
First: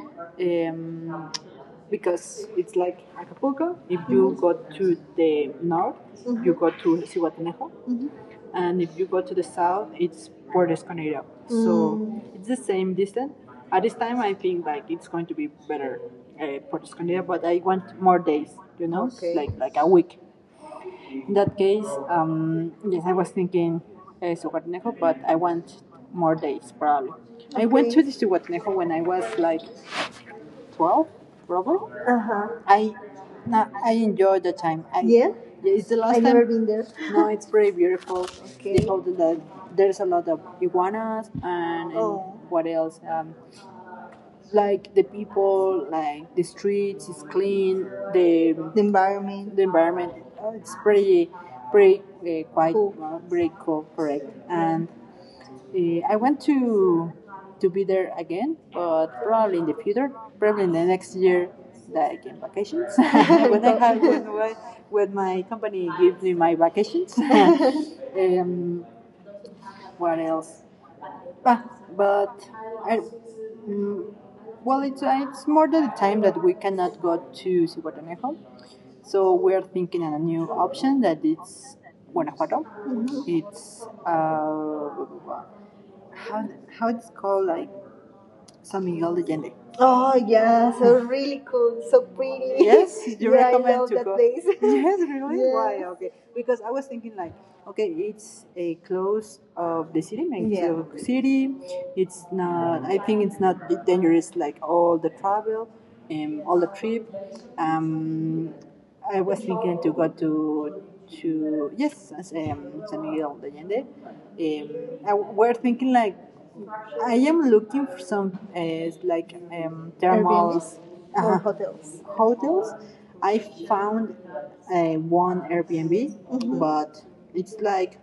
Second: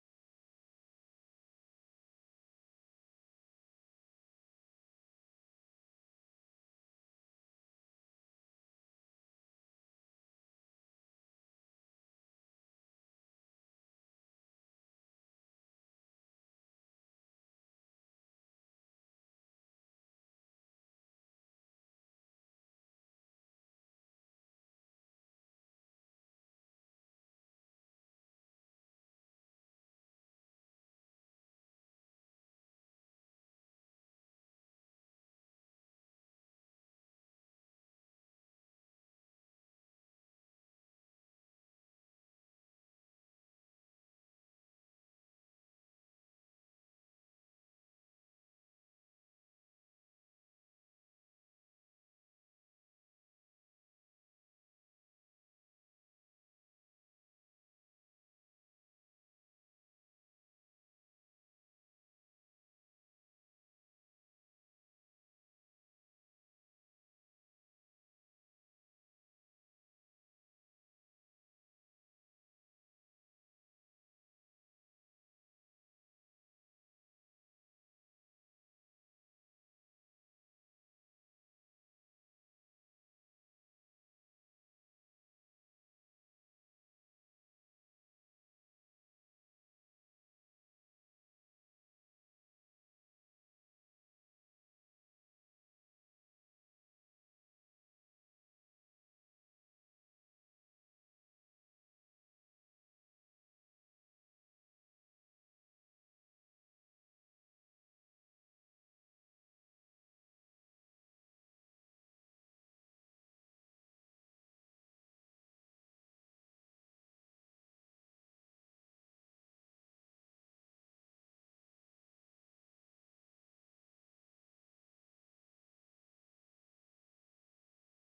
[SPEAKER 1] Um, because it's like Acapulco. If you, mm-hmm, go to the north, mhm, you go to Cihuatanejo, mhm, and if you go to the south, it's Puerto Escondido. Mm-hmm. So it's the same distance. At this time, I think like it's going to be better Puerto Escondido, but I want more days. You know, okay, like a week. In that case, yes, I was thinking Sugarnejo, but I want more days probably. I went to, okay, the Sugarnejo when I was like 12, probably. Uh huh. I, no, I enjoyed the time. I, yeah, yeah, it's the last I last never been there. No, it's very beautiful. They, okay, they told that there's a lot of iguanas and Oh. what else? Like the people, like the streets is clean, the environment. The environment it's pretty pretty quite, cool, pretty cool, correct. And I want to be there again, but probably in the future, probably in the next year that I get vacations when I have when my company gives me my vacations. um, what else? Ah, but I, mm, well, it's more than the time that we cannot go to Zihuatanejo. So we are thinking on a new option that it's Guanajuato. Mhm. It's how how it's called like Sami Holiday. Oh yeah, so really cool, so pretty. Yes, you yeah, I recommend I love to that go place. Yes, really? Yeah. Why? Yes. Okay, because I was thinking like, okay, it's a close of the city, yeah, Mexico, yeah, City. It's not. I think it's not dangerous like all the travel, and all the trip. Um, I was thinking to go to yes, as, San Miguel de Allende. I, we're thinking like I am looking for some like thermal Airbnbs or hotels. Hotels. I found uh, one Airbnb, mhm, but it's like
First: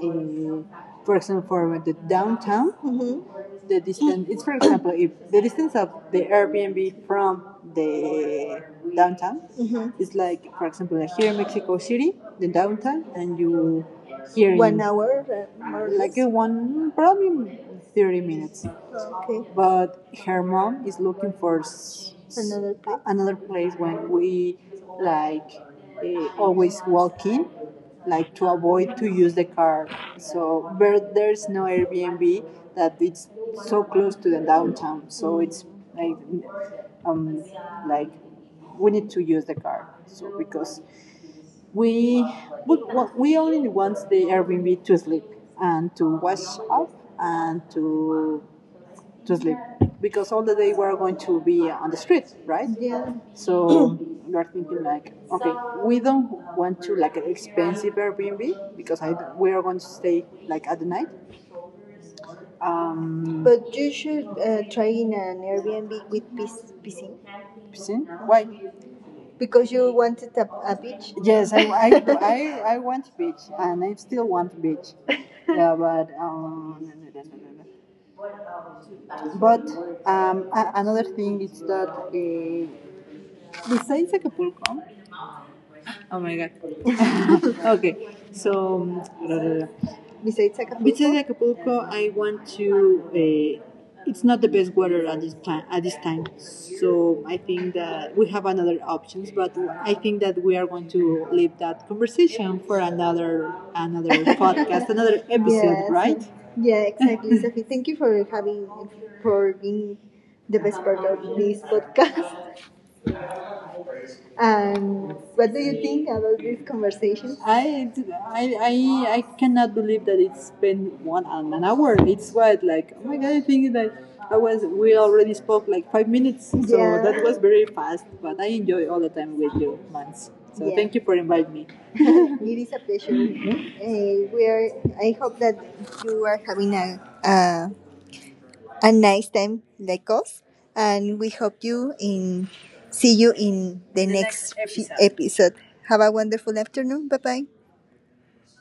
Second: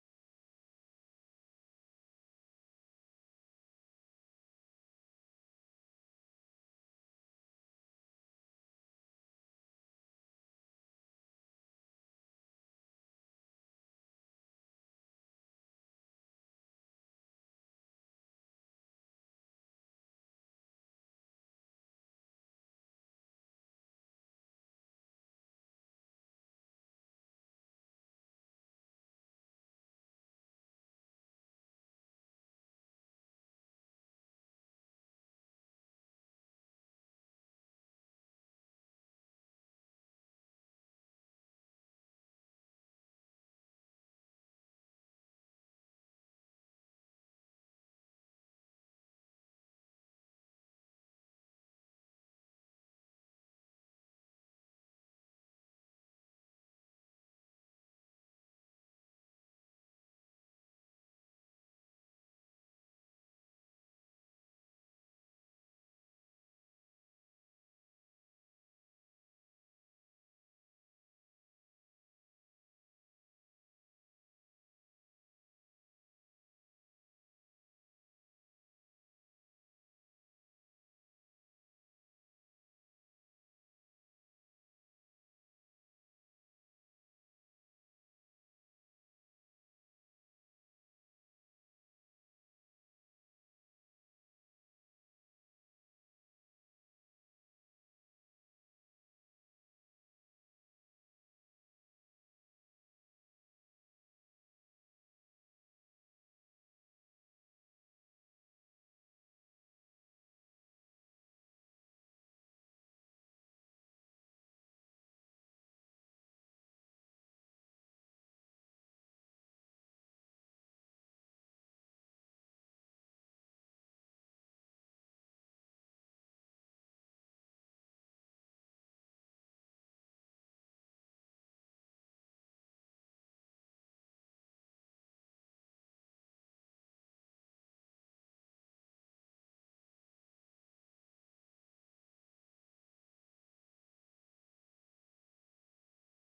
[SPEAKER 1] in, for example, the downtown, hmm, the distance. It's for example, if the distance of the Airbnb from the downtown hmm is like, for example, like here in Mexico City, the downtown, and you here one in hour, uh, like one probably 30 minutes. Okay. But her mom is looking for another place. Another place when we like always walk in like to avoid to use the car. So but there's no Airbnb that it's so close to the downtown. So it's like um like we need to use the car. So because we but we only want the Airbnb to sleep and to wash up and to sleep because all the day we're going to be on the street, right? Yeah. So you're thinking like, okay, we don't want to like an expensive Airbnb because I, we are going to stay like at the night. But you should try in an Airbnb with piscine. Piscine? Why? Because you wanted a beach. Yes, I, I want beach and I still want beach. Yeah, but no, no, no, no, no. No. But another thing is that besides Acapulco, oh my god, okay, so uh, besides Acapulco. Besides Acapulco, I want to. It's not the best weather at this time. At this time, so I think that we have another options. But I think that we are going to leave that conversation for another podcast, another episode, yes, right? Yeah, exactly, Sophie. Thank you for having for being the best part of this podcast. And what do you think about this conversation? I cannot believe that it's been one and an hour. It's what like, oh my god! I think that I was we already spoke like 5 minutes, so yeah, that was very fast. But I enjoy all the time with you, Mans. So yeah, thank you for inviting me. It is a pleasure. Mm-hmm. We are. I hope that you are having a nice time like us and we hope you in see you in the, next, episode. Episode have a wonderful afternoon. Bye bye.